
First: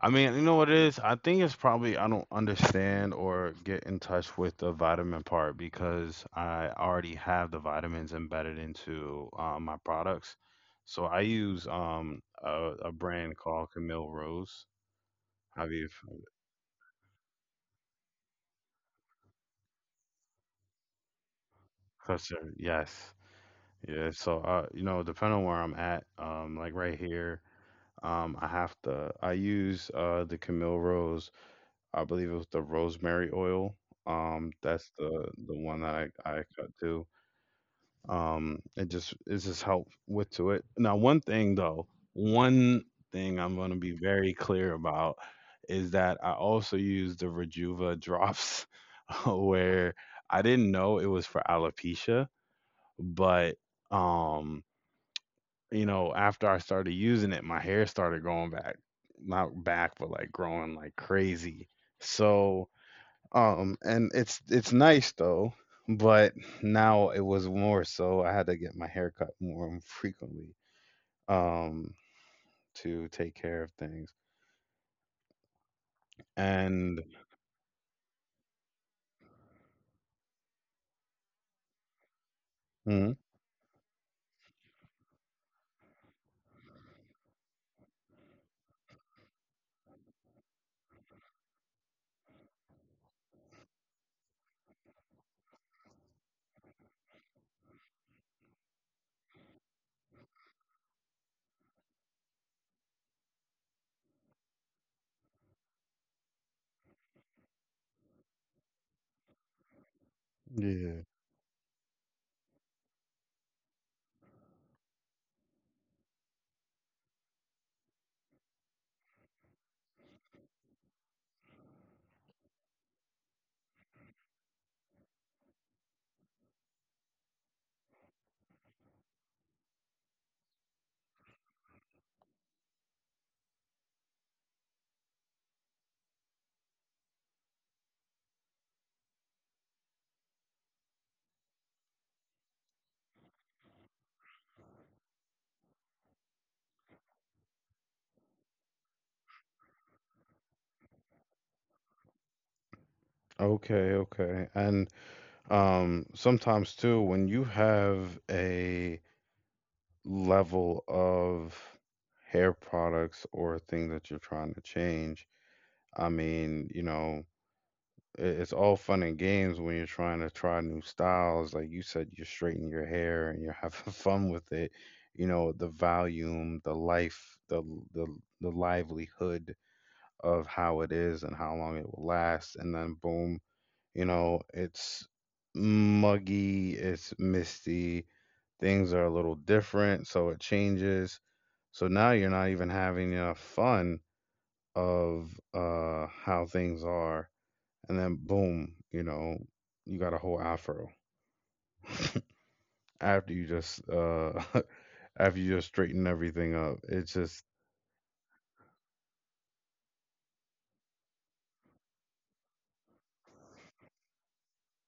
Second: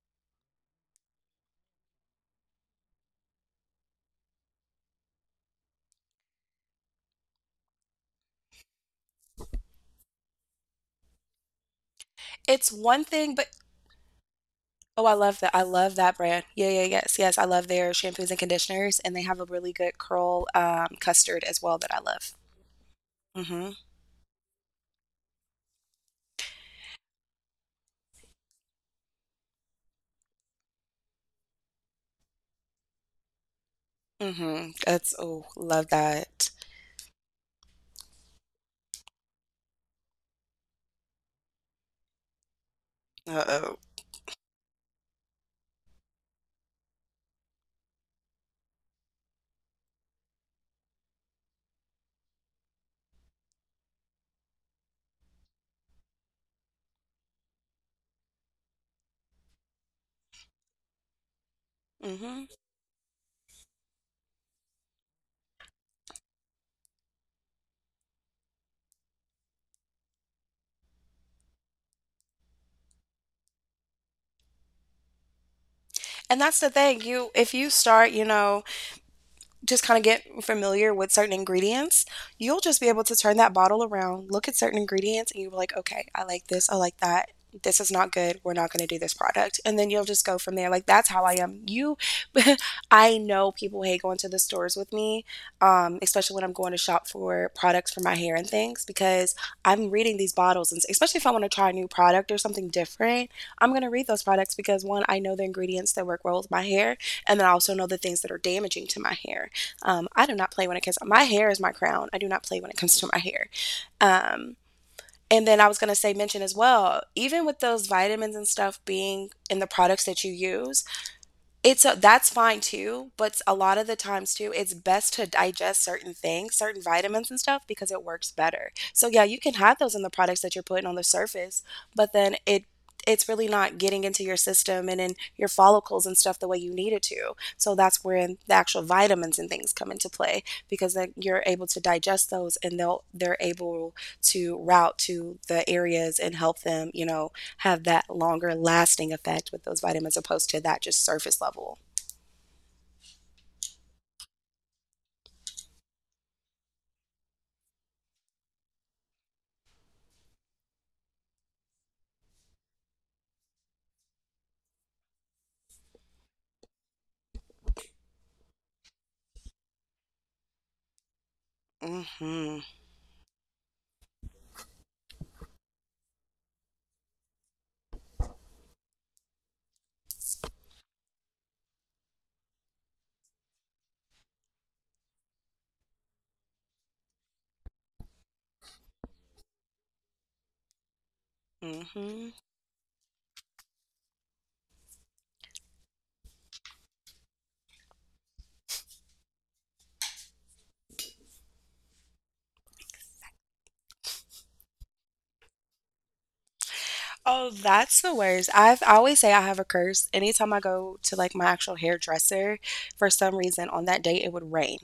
Speaker 1: I mean, you know what it is? I think it's probably I don't understand or get in touch with the vitamin part because I already have the vitamins embedded into my products. So I use
Speaker 2: It's
Speaker 1: a
Speaker 2: one
Speaker 1: brand
Speaker 2: thing, but
Speaker 1: called Camille Rose.
Speaker 2: oh, I love that. I
Speaker 1: Have you?
Speaker 2: love that brand. Yeah, yeah, yes, yes. I love their shampoos and conditioners, and they have a really good curl custard as well that I
Speaker 1: Because
Speaker 2: love.
Speaker 1: they're- yes,
Speaker 2: Hmm.
Speaker 1: yeah. So you know, depending on where I'm at, like right here. I have to. I use the Camille Rose, I believe it was the rosemary oil.
Speaker 2: Mhm.
Speaker 1: That's
Speaker 2: That's oh,
Speaker 1: the one
Speaker 2: love
Speaker 1: that I
Speaker 2: that.
Speaker 1: cut to. It just it just helped with to it. Now, one thing though, one thing I'm gonna
Speaker 2: Uh-oh.
Speaker 1: be very clear about is that I also use the Rejuva drops *laughs* where I didn't know it was for alopecia, but um, you know, after I started using it, my hair started growing back, not back, but like growing like crazy.
Speaker 2: Mhm.
Speaker 1: So and it's nice though, but now it was more so I had to get my hair cut more frequently, um, to take care of things.
Speaker 2: And that's the
Speaker 1: And
Speaker 2: thing, you if you start, you know just kind of get familiar with certain ingredients, you'll just be able
Speaker 1: mhm,
Speaker 2: to turn that bottle around, look at certain ingredients, and you'll be like, okay, I like this, I like that. This is not good. We're not going to do this product. And then you'll just go from there. Like, that's how I am. *laughs* I know people hate going to the stores with me, especially when I'm going to shop for products for my hair and things, because I'm reading these bottles. And especially if I want to try a new product or something different, I'm going to read those products because one, I know the ingredients that work well with my hair. And then I also know the things that are damaging to my hair. I do not play when it
Speaker 1: yeah.
Speaker 2: comes. My hair is my crown. I do not play when it comes to my hair. Um, and then I was going to say, mention as well, even with those vitamins and stuff being in the products that you use, it's a that's fine too, but a lot of the times too, it's best to digest certain things, certain vitamins and stuff because it works better. So yeah, you can have those in the products that you're putting on the surface, but then it's really not getting into your system and in your follicles and stuff the way you need it to. So that's where the actual vitamins and things come into play because then you're able to digest those and they're able to route to the areas and help them have that longer lasting effect with those vitamins opposed to that just surface level.
Speaker 1: Okay, okay. And sometimes too when you have a level of hair products or a thing that you're trying to change, I mean, you know, it's all fun and games when you're trying to try new styles. Like you said, you're
Speaker 2: Mm-hmm.
Speaker 1: straightening your hair and you're having *laughs* fun with it. You know, the volume, the life, the the livelihood of how it is and how long it will last. And then boom, you know, it's muggy, it's misty, things are a little different, so it changes. So now you're
Speaker 2: Mm-hmm.
Speaker 1: not even having enough fun of how things are, and then boom, you know, you got a whole afro after you just *laughs* after you just straighten everything up. It's just
Speaker 2: Oh, that's the worst. I always say I have a curse. Anytime I go to like my actual hairdresser, for some reason on that day it would rain.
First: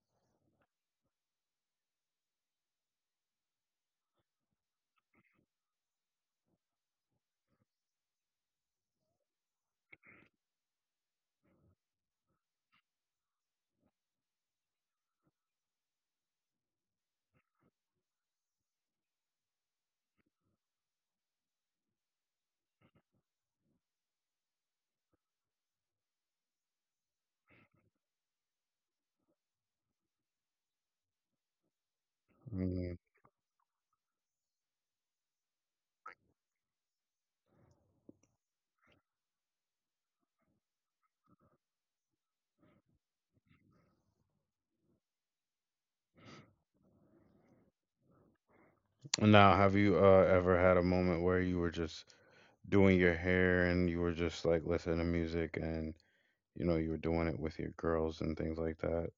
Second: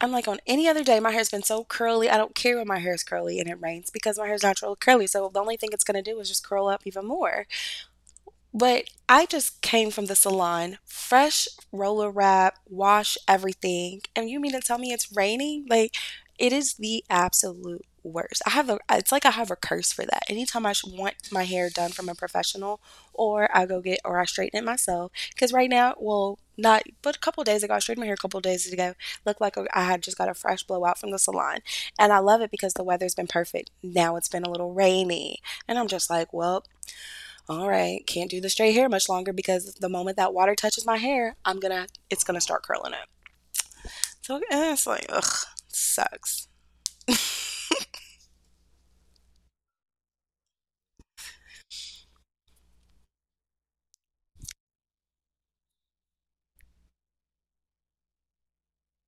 Speaker 2: I'm like on any other day my hair's been so curly. I don't care when my hair's curly and it rains because my hair's natural curly. So the only thing it's gonna do is just curl up even more. But I just came from the salon, fresh roller wrap, wash everything. And you mean to tell me it's raining? Like, it is the absolute worst. I have a, it's like I have a curse for that. Anytime I want my hair done from a professional, or I go get, or I straighten it myself. Because right now, well, not, but a couple days ago, I straightened my hair a couple days ago. Looked like I had just got a fresh blowout from the salon. And I love it because the
Speaker 1: mm.
Speaker 2: weather's been perfect. Now it's been a little rainy. And I'm just like, well, all right, can't do the straight hair much longer because the moment that water touches my hair, I'm gonna, it's gonna start curling up. So it's like, ugh, sucks.
Speaker 1: Now, have you ever had a moment where you were just doing your hair and you were just like listening to music and you know you were doing it with your girls and things like that?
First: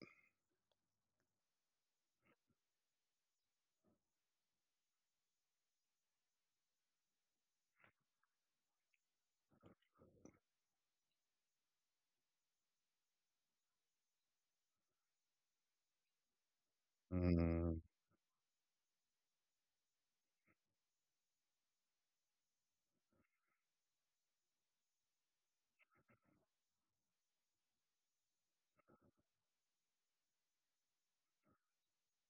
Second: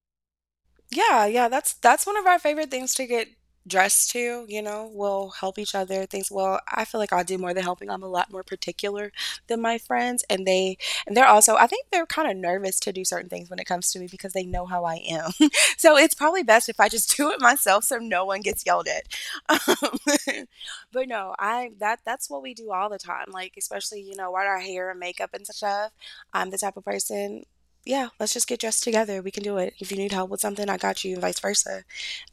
Speaker 2: Yeah, yeah, that's one of our favorite things to get dressed to. We'll help each other things. Well, I feel like I do more than helping. I'm a lot more particular than my friends, and they and they're also I think they're kind of nervous to do certain things when it comes to me because they know how I am. *laughs* So it's probably best if I just *laughs* do it
Speaker 1: Mm,
Speaker 2: myself so no one gets yelled at. Um, *laughs* but no, I that that's what we do all the time. Like especially, you know, wear our hair and makeup and stuff. I'm the type of person, yeah, let's just get dressed together. We can do it. If you need help with something, I got you, and vice versa.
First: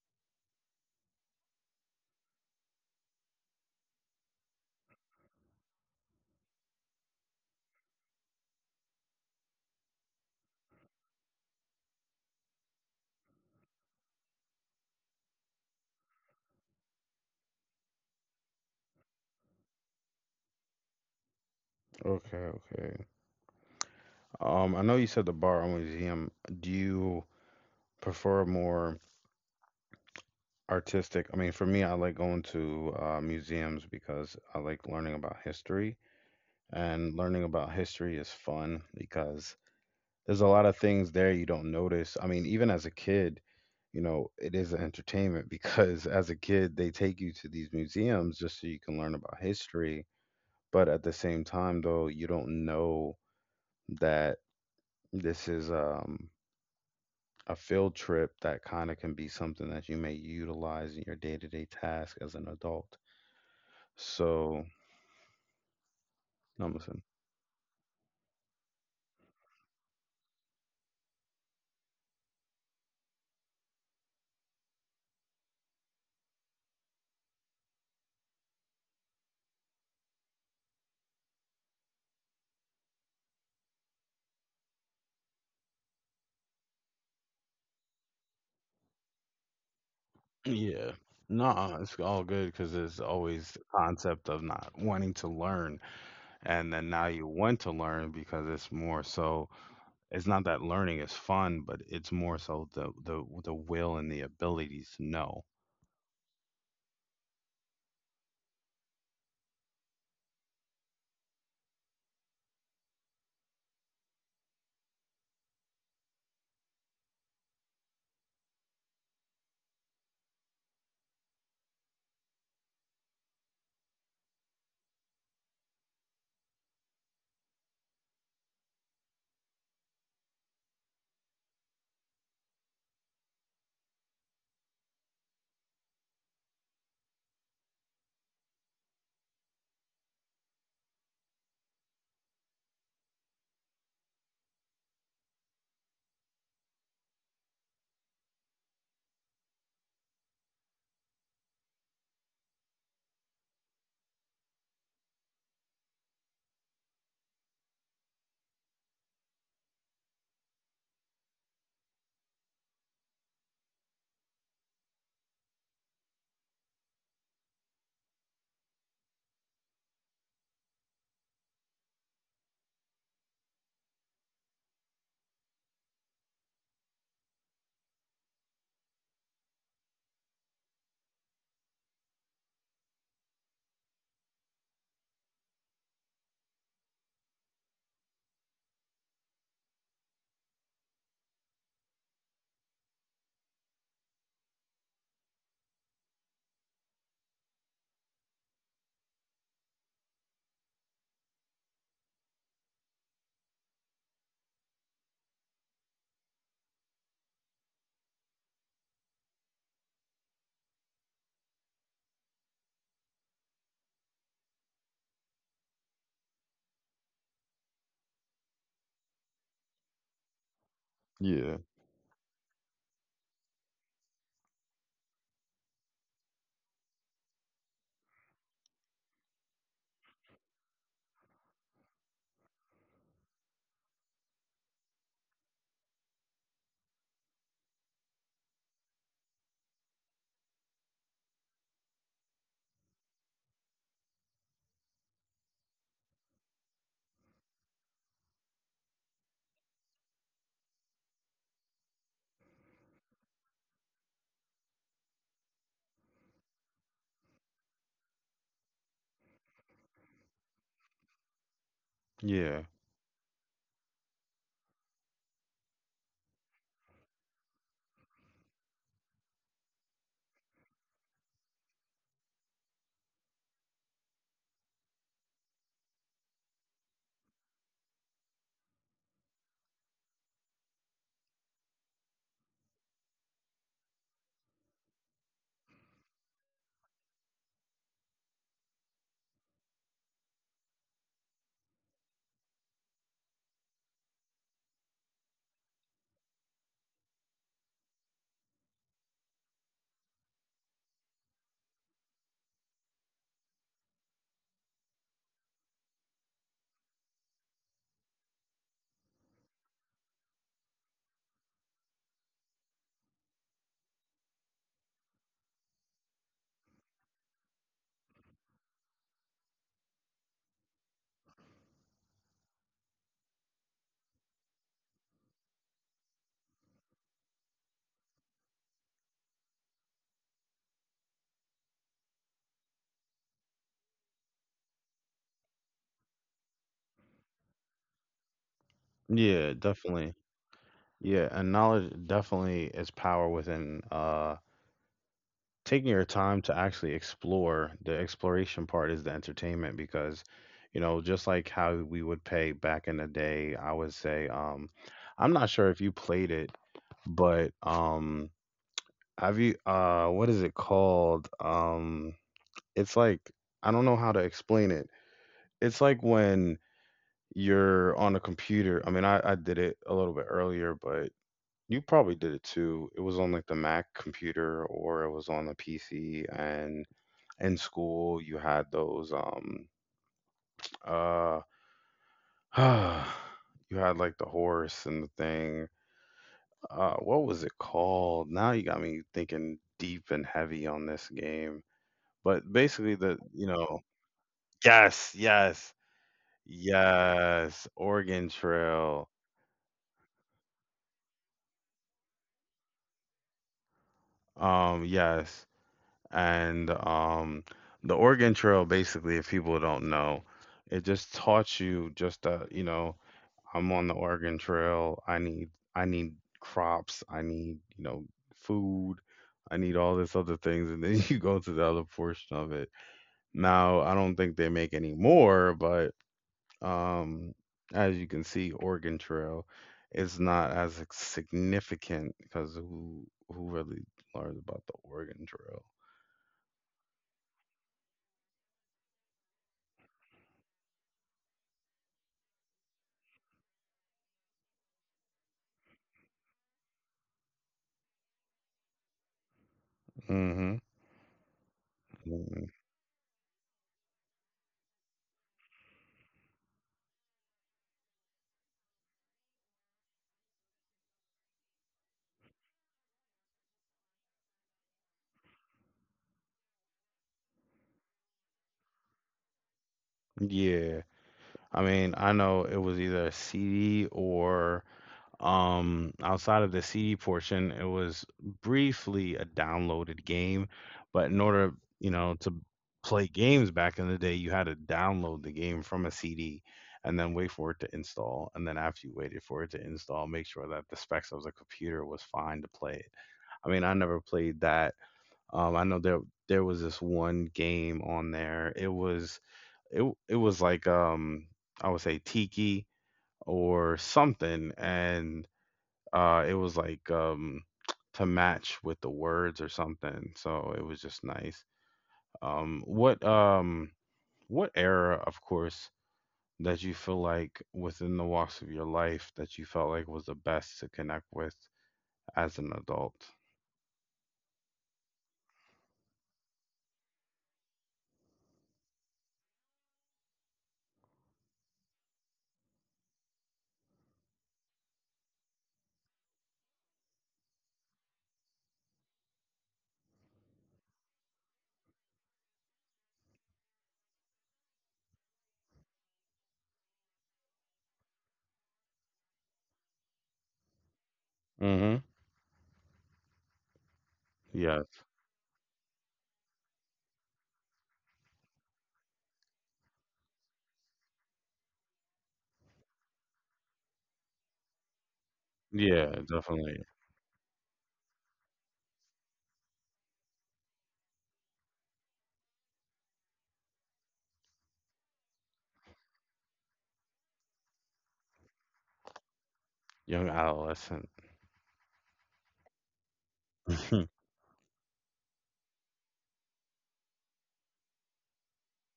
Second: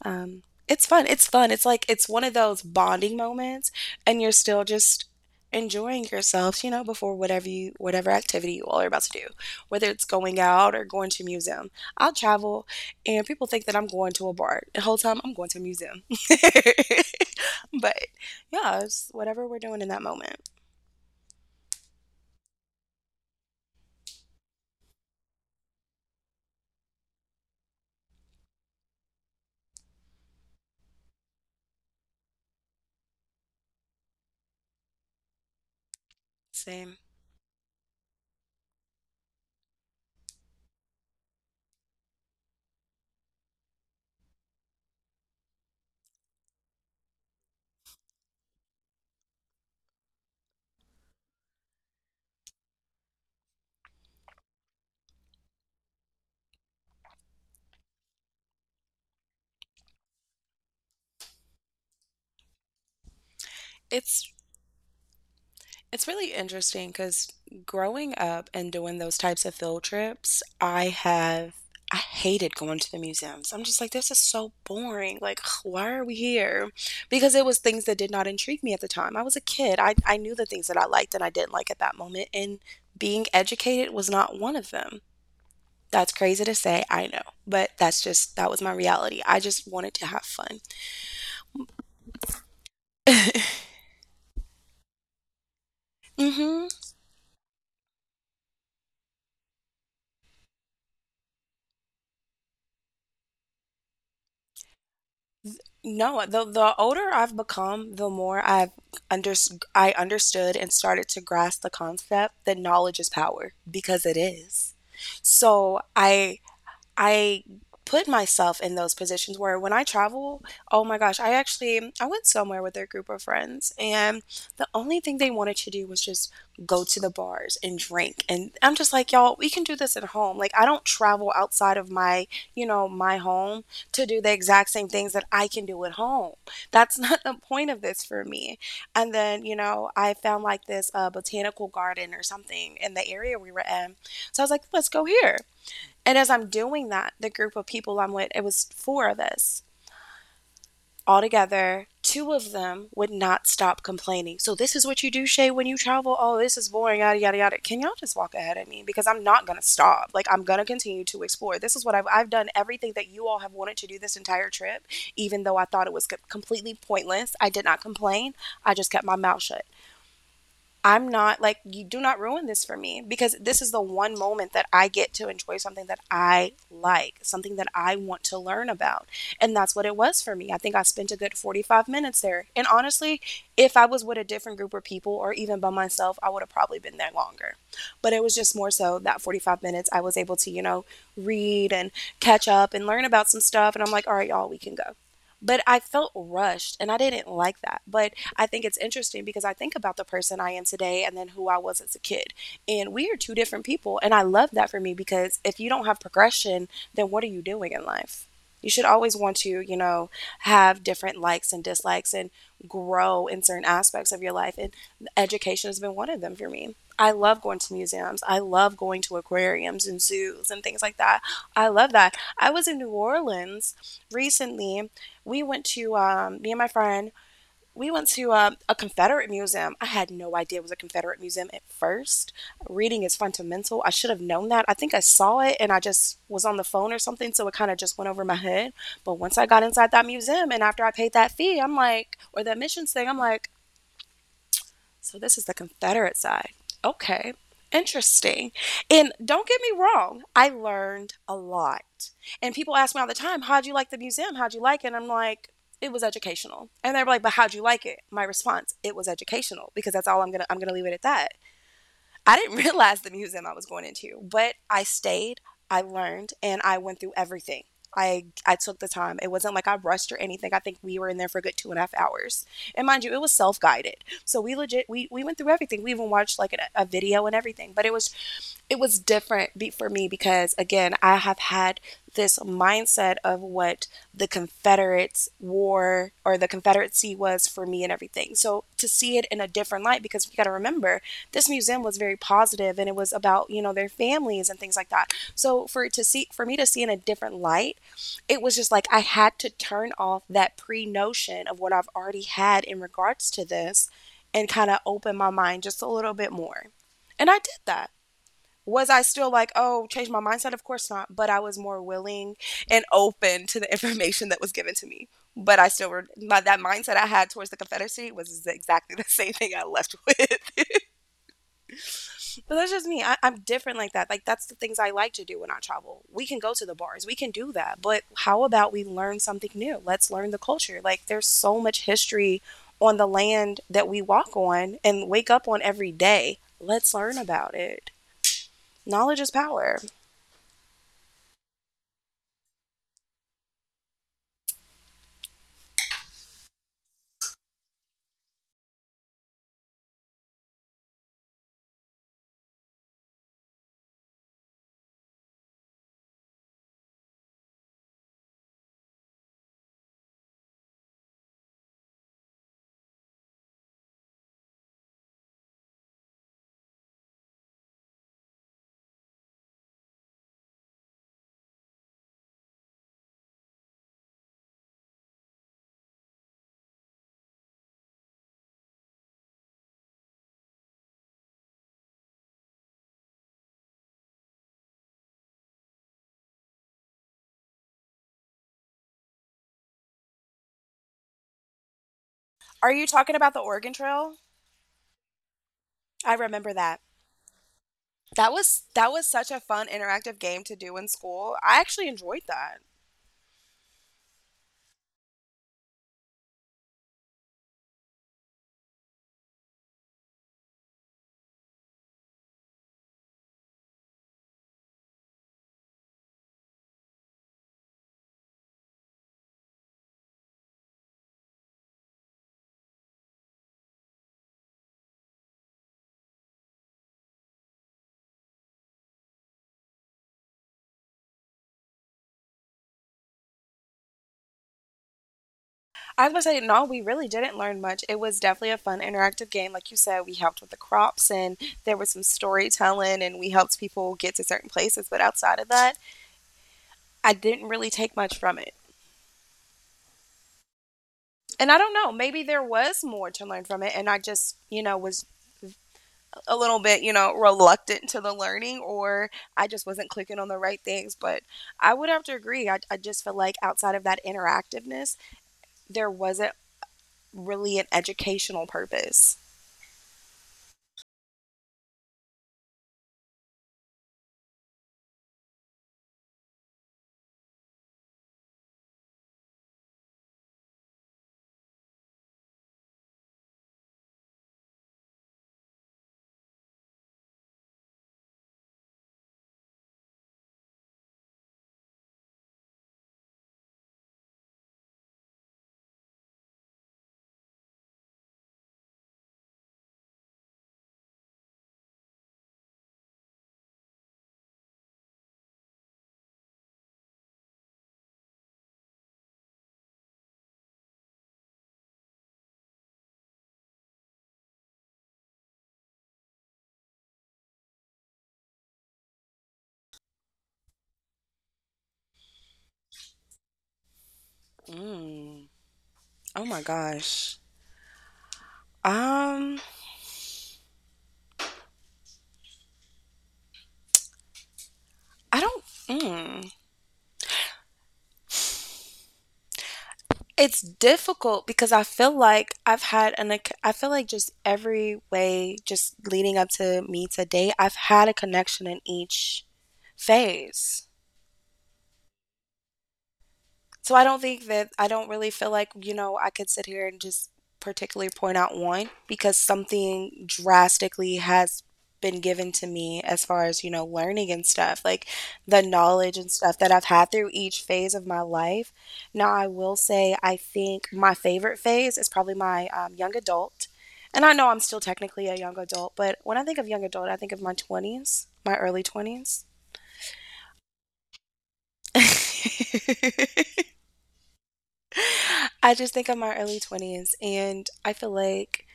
Speaker 2: It's fun. It's fun. It's like it's one of those bonding moments, and you're still just enjoying yourselves, you know, before whatever you whatever activity you all are about to do, whether it's going out or going to a museum. I'll travel, and people think that I'm going to a bar. The whole time I'm going to a museum. *laughs* But yeah, it's whatever we're doing in that moment.
Speaker 1: okay, okay. I know you said the bar or museum. Do you prefer more artistic? I mean, for me, I like going to museums because I like learning about history.
Speaker 2: Same.
Speaker 1: And learning about history is fun because there's a lot of things there you don't notice. I mean, even as a kid, you know, it is an entertainment *laughs* because as a kid, they take you to these museums just so you can learn about history. But at the same time, though, you don't know that this is a field trip that kind of can be something that you may utilize in your day-to-day task as an adult.
Speaker 2: It's
Speaker 1: So,
Speaker 2: It's really
Speaker 1: I'm
Speaker 2: interesting
Speaker 1: listening.
Speaker 2: because growing up and doing those types of field trips, I have I hated going to the museums. I'm just like, this is so boring. Like, *sighs* why are we here? Because it was things that did not intrigue me at the time. I was a kid. I knew the things that I liked and I didn't like at that moment, and being educated was not one of them. That's crazy to say, I know, but that's just that was my reality. I just wanted to have fun.
Speaker 1: Yeah. No, it's all good because it's always the concept of not wanting to learn.
Speaker 2: Mm-hmm.
Speaker 1: And then now you want to learn because it's more so, it's not that learning is fun, but it's more so the the will and the ability to know.
Speaker 2: No, the older I've become, the more I've under I understood and started to grasp the concept that knowledge is power because it is. So I put myself in those positions where when I travel, oh my gosh, I actually I went somewhere with a group of friends, and the only thing they wanted to do was just go to the bars and drink. And I'm just like, y'all, we can do this at home. Like I don't travel outside of my, you know, my home to do the exact same things that I can do at home. That's not *laughs* the point of this for me. And then, you know, I found like this botanical garden or something in the area we were in. So I was like, let's go here. And as I'm doing that, the group of people I'm with, it was four of us all together. Two of them would not stop complaining. So this is what you do, Shay, when you travel. Oh, this is boring, yada yada yada. Can y'all just walk ahead of me? Because I'm not gonna stop. Like I'm gonna continue to explore. This is what I've done everything that you all have wanted to do this entire trip, even though I thought it was completely pointless. I did not complain. I just kept my mouth shut. I'm not like you do not ruin this for me because this is the one moment that I get to enjoy something that I like, something that I want to learn about. And that's what it was for me. I think I spent a good 45 minutes there. And honestly, if I was with a different group of people or even by myself, I would have probably been there longer. But it was just more so that 45 minutes I was able to, you know, read and catch up and learn about some stuff and I'm like, "All right, y'all, we can go." But I felt rushed and I didn't like that. But I think it's interesting because I think about the person I am today and then who I was as a kid. And we are two different people. And I love that for me because if you don't have progression, then what are you doing in life? You should always want to, you know, have different likes and dislikes and grow in certain aspects of your life. And education has been one of them for me. I love going to museums. I love going to aquariums and zoos and things like that.
Speaker 1: Yeah.
Speaker 2: I love that. I was in New Orleans recently. We went to me and my friend. We went to a Confederate museum. I had no idea it was a Confederate museum at first. Reading is fundamental. I should have known that. I think I saw it and I just was on the phone or something, so it kind of just went over my head. But once I got inside that museum and after I paid that fee, I'm like, or that missions thing, I'm like, so this is the Confederate side. Okay, interesting. And don't get me wrong, I learned a lot. And people ask me all the time, how'd you like the museum? How'd you like it? And I'm like, it was educational. And they're like, but how'd you like it? My response, it was educational because that's all I'm gonna leave it at that. I
Speaker 1: Yeah.
Speaker 2: didn't *laughs* realize the museum I was going into, but I stayed, I learned, and I went through everything. I took the time. It wasn't like I rushed or anything. I think we were in there for a good 2.5 hours. And mind you, it was self guided. So we went through everything. We even watched like a video and everything. But it was different for me because again, I have had this mindset of what the Confederates war or the Confederacy was for me and everything. So to see it in a different light, because you got to remember, this museum was very positive and it was about, you know, their families and things like that. So for it to see for me to see in a different light, it was just like I had to turn off that pre notion of what I've already had in regards to this, and kind of open my mind just a little bit more, and I did that was I still like, oh, change my mindset? Of course not. But I was more willing and open to the *laughs* information that was given to me. But I still were my, that mindset I had towards the Confederacy was exactly *laughs* the same thing I left with. *laughs* But that's just me. I'm different like that. Like that's the things I like to do when I travel. We can go to the bars, we can do that. But how about we learn something new? Let's learn the culture. Like there's so much history on the land that we walk on and wake up on every day. Let's learn about it. Knowledge is
Speaker 1: Yeah,
Speaker 2: power.
Speaker 1: definitely. Yeah, and knowledge definitely is power within taking your time to actually explore. The exploration part is the entertainment because you know just like how we would pay back in the day, I would say, I'm not sure if you played it, but have you what is it called, it's like, I don't know how to explain it. It's like when you're on a computer, I mean I did it a little bit earlier, but you probably did it too. It was on like the Mac computer, or it was on the PC. And in school you had those uh *sighs* you had like the horse and the thing. What was it called? Now you got me thinking deep and heavy on this game. But
Speaker 2: Are you
Speaker 1: basically
Speaker 2: talking
Speaker 1: the
Speaker 2: about the
Speaker 1: you
Speaker 2: Oregon
Speaker 1: know,
Speaker 2: Trail?
Speaker 1: yes, yes,
Speaker 2: I remember that.
Speaker 1: yes, Oregon
Speaker 2: That was
Speaker 1: Trail.
Speaker 2: such a fun interactive game to do in school. I actually enjoyed that.
Speaker 1: Yes. And the Oregon Trail, basically, if people don't know, it just taught you just you know, I'm on the Oregon Trail. I need crops. I need you know food. I need all this other things, and then *laughs* you go to the other portion of it. Now I don't think they make any more, but um, as you can see, Oregon Trail is not as significant because who really learns about the Oregon Trail?
Speaker 2: I was gonna say no, we really didn't learn much. It was definitely a fun interactive game, like you said. We helped with the crops, and there was some storytelling, and we helped people get to certain places. But outside of that, I didn't really take much from it.
Speaker 1: hmm
Speaker 2: And I don't know, maybe there
Speaker 1: hmm
Speaker 2: was more to learn from it, and I just you know was a little bit, you know, reluctant to the learning or I just wasn't clicking on the right things. But I would have to agree. I just feel like outside of that interactiveness, there wasn't really an educational purpose.
Speaker 1: Yeah, I mean I know it was either a CD or outside of the CD portion, it was briefly a downloaded game, but in order, you know, to play games back in the day, you had to download the game from a CD and then wait for it to install. And then after you waited for it to install, make sure that the specs of the computer was fine to play it. I mean, I never played that. I know there was this one game on there. It was it was like I would say Tiki or something, and it was like, to match with the words or something, so it was just nice. Um, what, um, what era, of course, that you feel like within the walks of your life that you felt like was the best to connect with as an adult?
Speaker 2: Mm. Oh my gosh. Um, I don't. Mm. It's difficult because I feel like I've had I feel like just every way, just leading up to me today, I've had a connection in each phase.
Speaker 1: hmm
Speaker 2: So I don't think that
Speaker 1: Yes.
Speaker 2: I don't really feel like, I could sit here and just particularly point out one because something drastically has been given to me as far as, learning and stuff, like the
Speaker 1: Yeah,
Speaker 2: knowledge and
Speaker 1: definitely.
Speaker 2: stuff that I've had through each phase of my life. Now, I will say, I think my favorite phase is probably my young adult. And I know I'm still technically a young adult, but when I think of young adult, I think of my 20s, my early 20s.
Speaker 1: Young adolescent.
Speaker 2: *laughs*
Speaker 1: *laughs*
Speaker 2: I just think of my early 20s, and I feel like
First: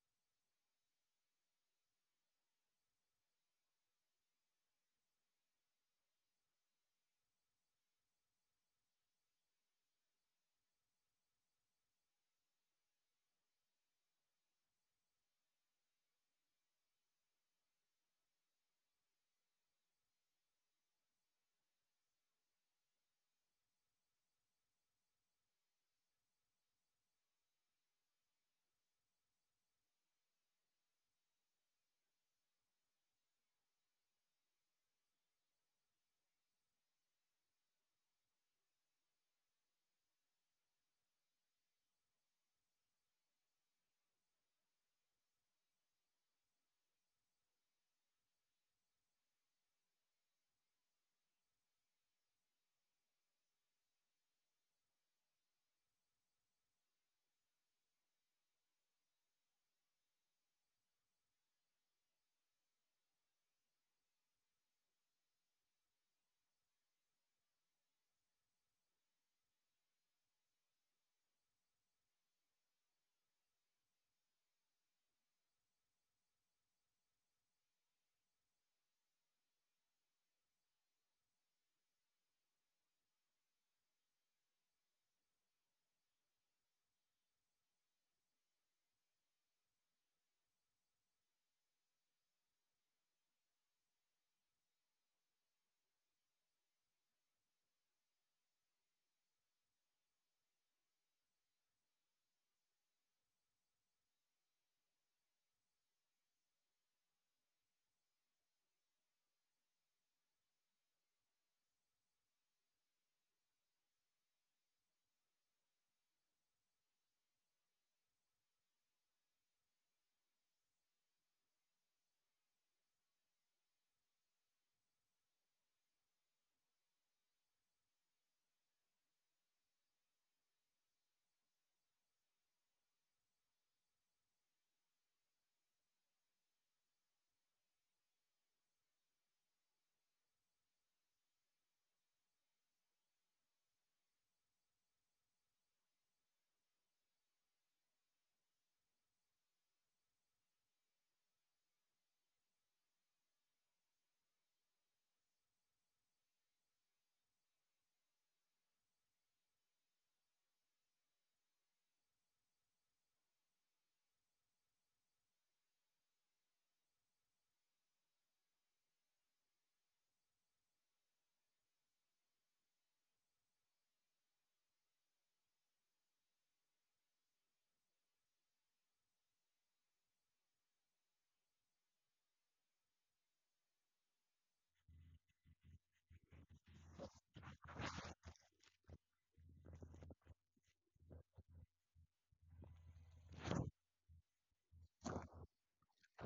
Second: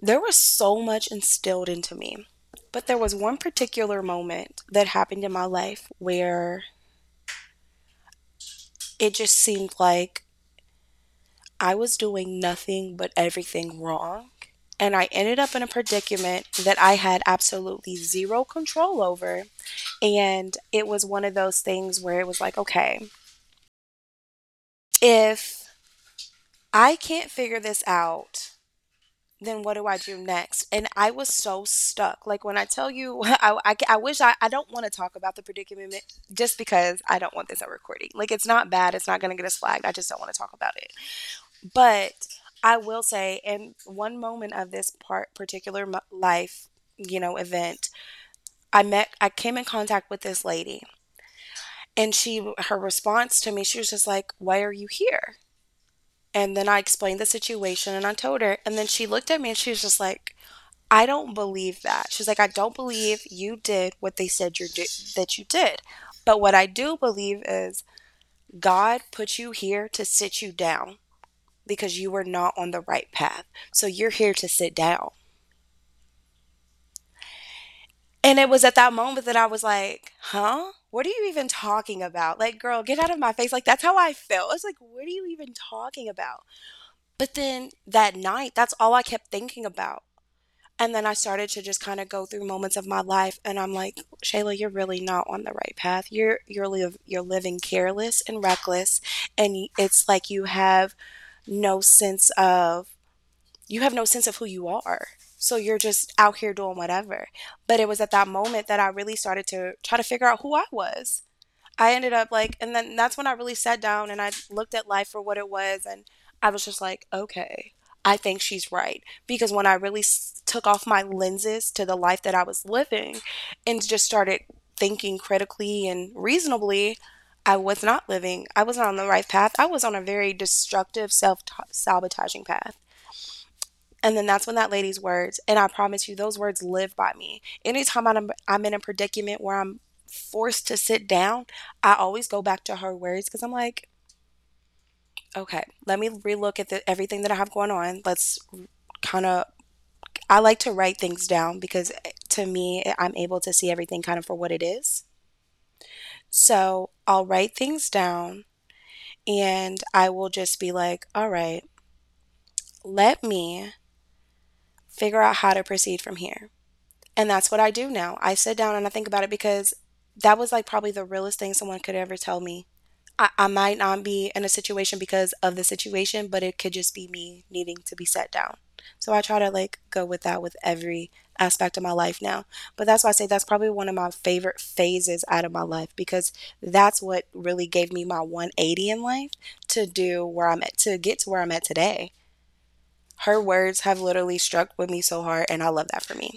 Speaker 2: there was so much instilled into me. But there was one particular moment that happened in my life where it just seemed like I was doing nothing but everything wrong. And I ended up in a predicament that I had absolutely zero control over. And it was one of those things where it was like, okay, if I can't figure this out, then what do I do next? And I was so stuck. Like when I tell you, *laughs* I don't want to talk about the predicament just because I don't want this on recording. Like it's not bad. It's not going to get us flagged. I just don't want to talk about it. But I will say, in one moment of this particular life, event, I came in contact with this lady, and she, her response to me, she was just like, "Why are you here?" And then I explained the situation, and I told her, and then she looked at me, and she was just like, I don't believe that. She's like, I don't believe you did what they said that you did. But what I do believe is God put you here to sit you down because you were not on the right path. So you're here to sit down. And it was at that moment that I was like, huh? What are you even talking about? Like, girl, get out of my face. Like, that's how I felt. It's like, what are you even talking about? But then that night, that's all I kept thinking about. And then I started to just kind of go through moments of my life and I'm like, Shayla, you're really not on the right path. You're living careless and reckless and it's like you have no sense of you have no sense of who you are. So you're just out here doing whatever. But it was at that moment that I really started to try to figure out who I was. I ended up like, And then that's when I really sat down and I looked at life for what it was. And I was just like, okay, I think she's right. Because when I really took off my lenses to the life that I was living and just started thinking critically and reasonably, I was not living, I was not on the right path. I was on a very destructive, self sabotaging path. And then that's when that lady's words, and I promise you, those words live by me. Anytime I'm in a predicament where I'm forced to sit down, I always go back to her words because I'm like, okay, let me relook at everything that I have going on. Kind of, I like to write things down because to me, I'm able to see everything kind of for what it is. So I'll write things down and I will just be like, all right, let me figure out how to proceed from here. And that's what I do now. I sit down and I think about it because that was like probably the realest thing someone could ever tell me. I might not be in a situation because of the situation, but it could just be me needing to be set down. So I try to like go with that with every aspect of my life now. But that's why I say that's probably one of my favorite phases out of my life because that's what really gave me my 180 in life to do where I'm at, to get to where I'm at today. Her words have literally struck with me so hard, and I love that for me.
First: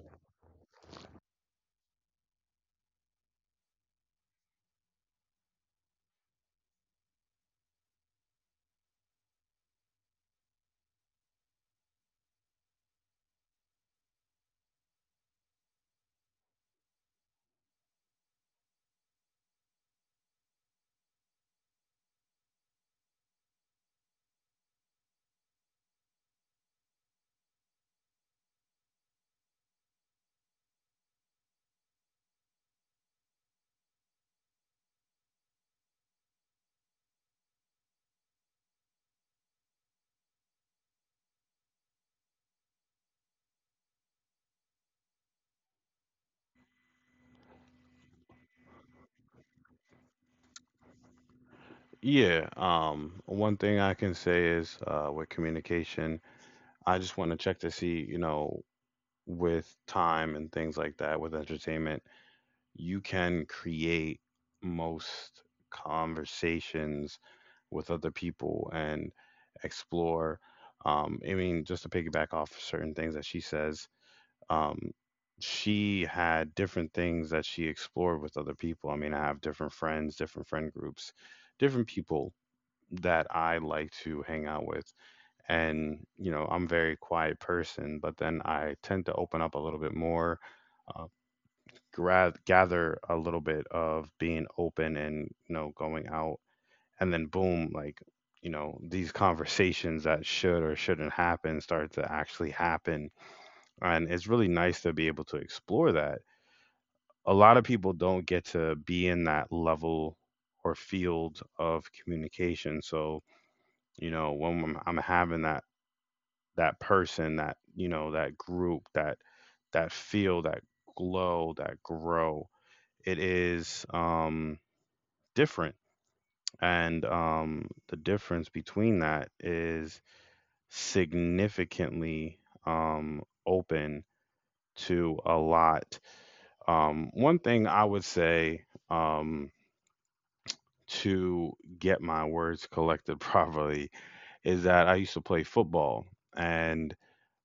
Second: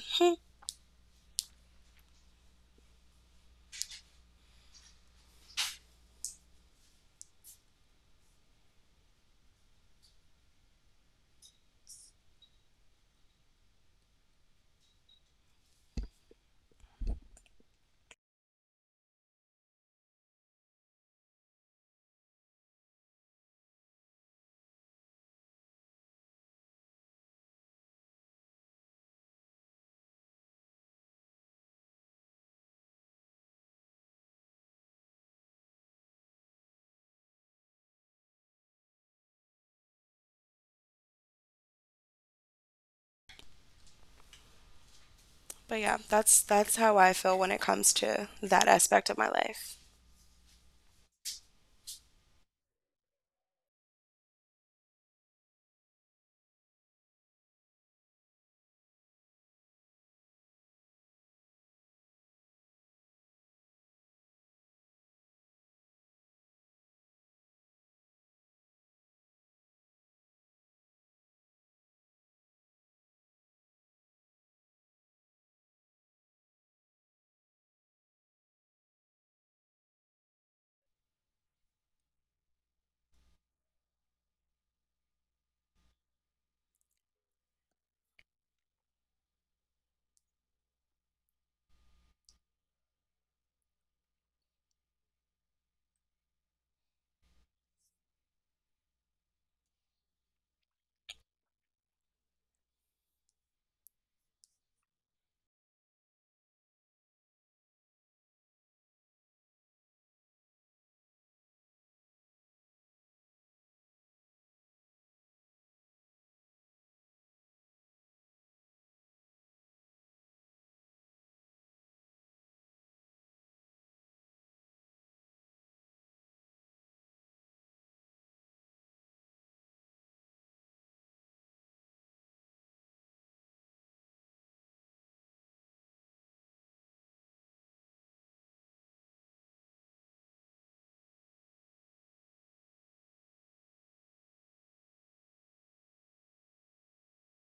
Speaker 2: But yeah, that's how I feel when it comes to that aspect of my life.
Speaker 1: Yeah, one thing I can say is with communication, I just want to check to see, you know, with time and things like that, with entertainment, you can create most conversations with other people and explore. I mean, just to piggyback off certain things that she says, um, she had different things that she explored with other people. I mean, I have different friends, different friend groups, different people that I like to hang out with. And, you know, I'm a very quiet person, but then I tend to open up a little bit more. Uh, gather a little bit of being open and you know going out and then boom, like, you know, these conversations that should or shouldn't happen start to actually happen, and it's really nice to be able to explore that. A lot of people don't get to be in that level or field of communication. So, you know, I'm having that person that, you know, that group, that feel, that glow, that grow, it is different. And the difference between that is significantly open to a lot. One thing I would say, um, to get my words collected *laughs* properly, is that I used to play football. And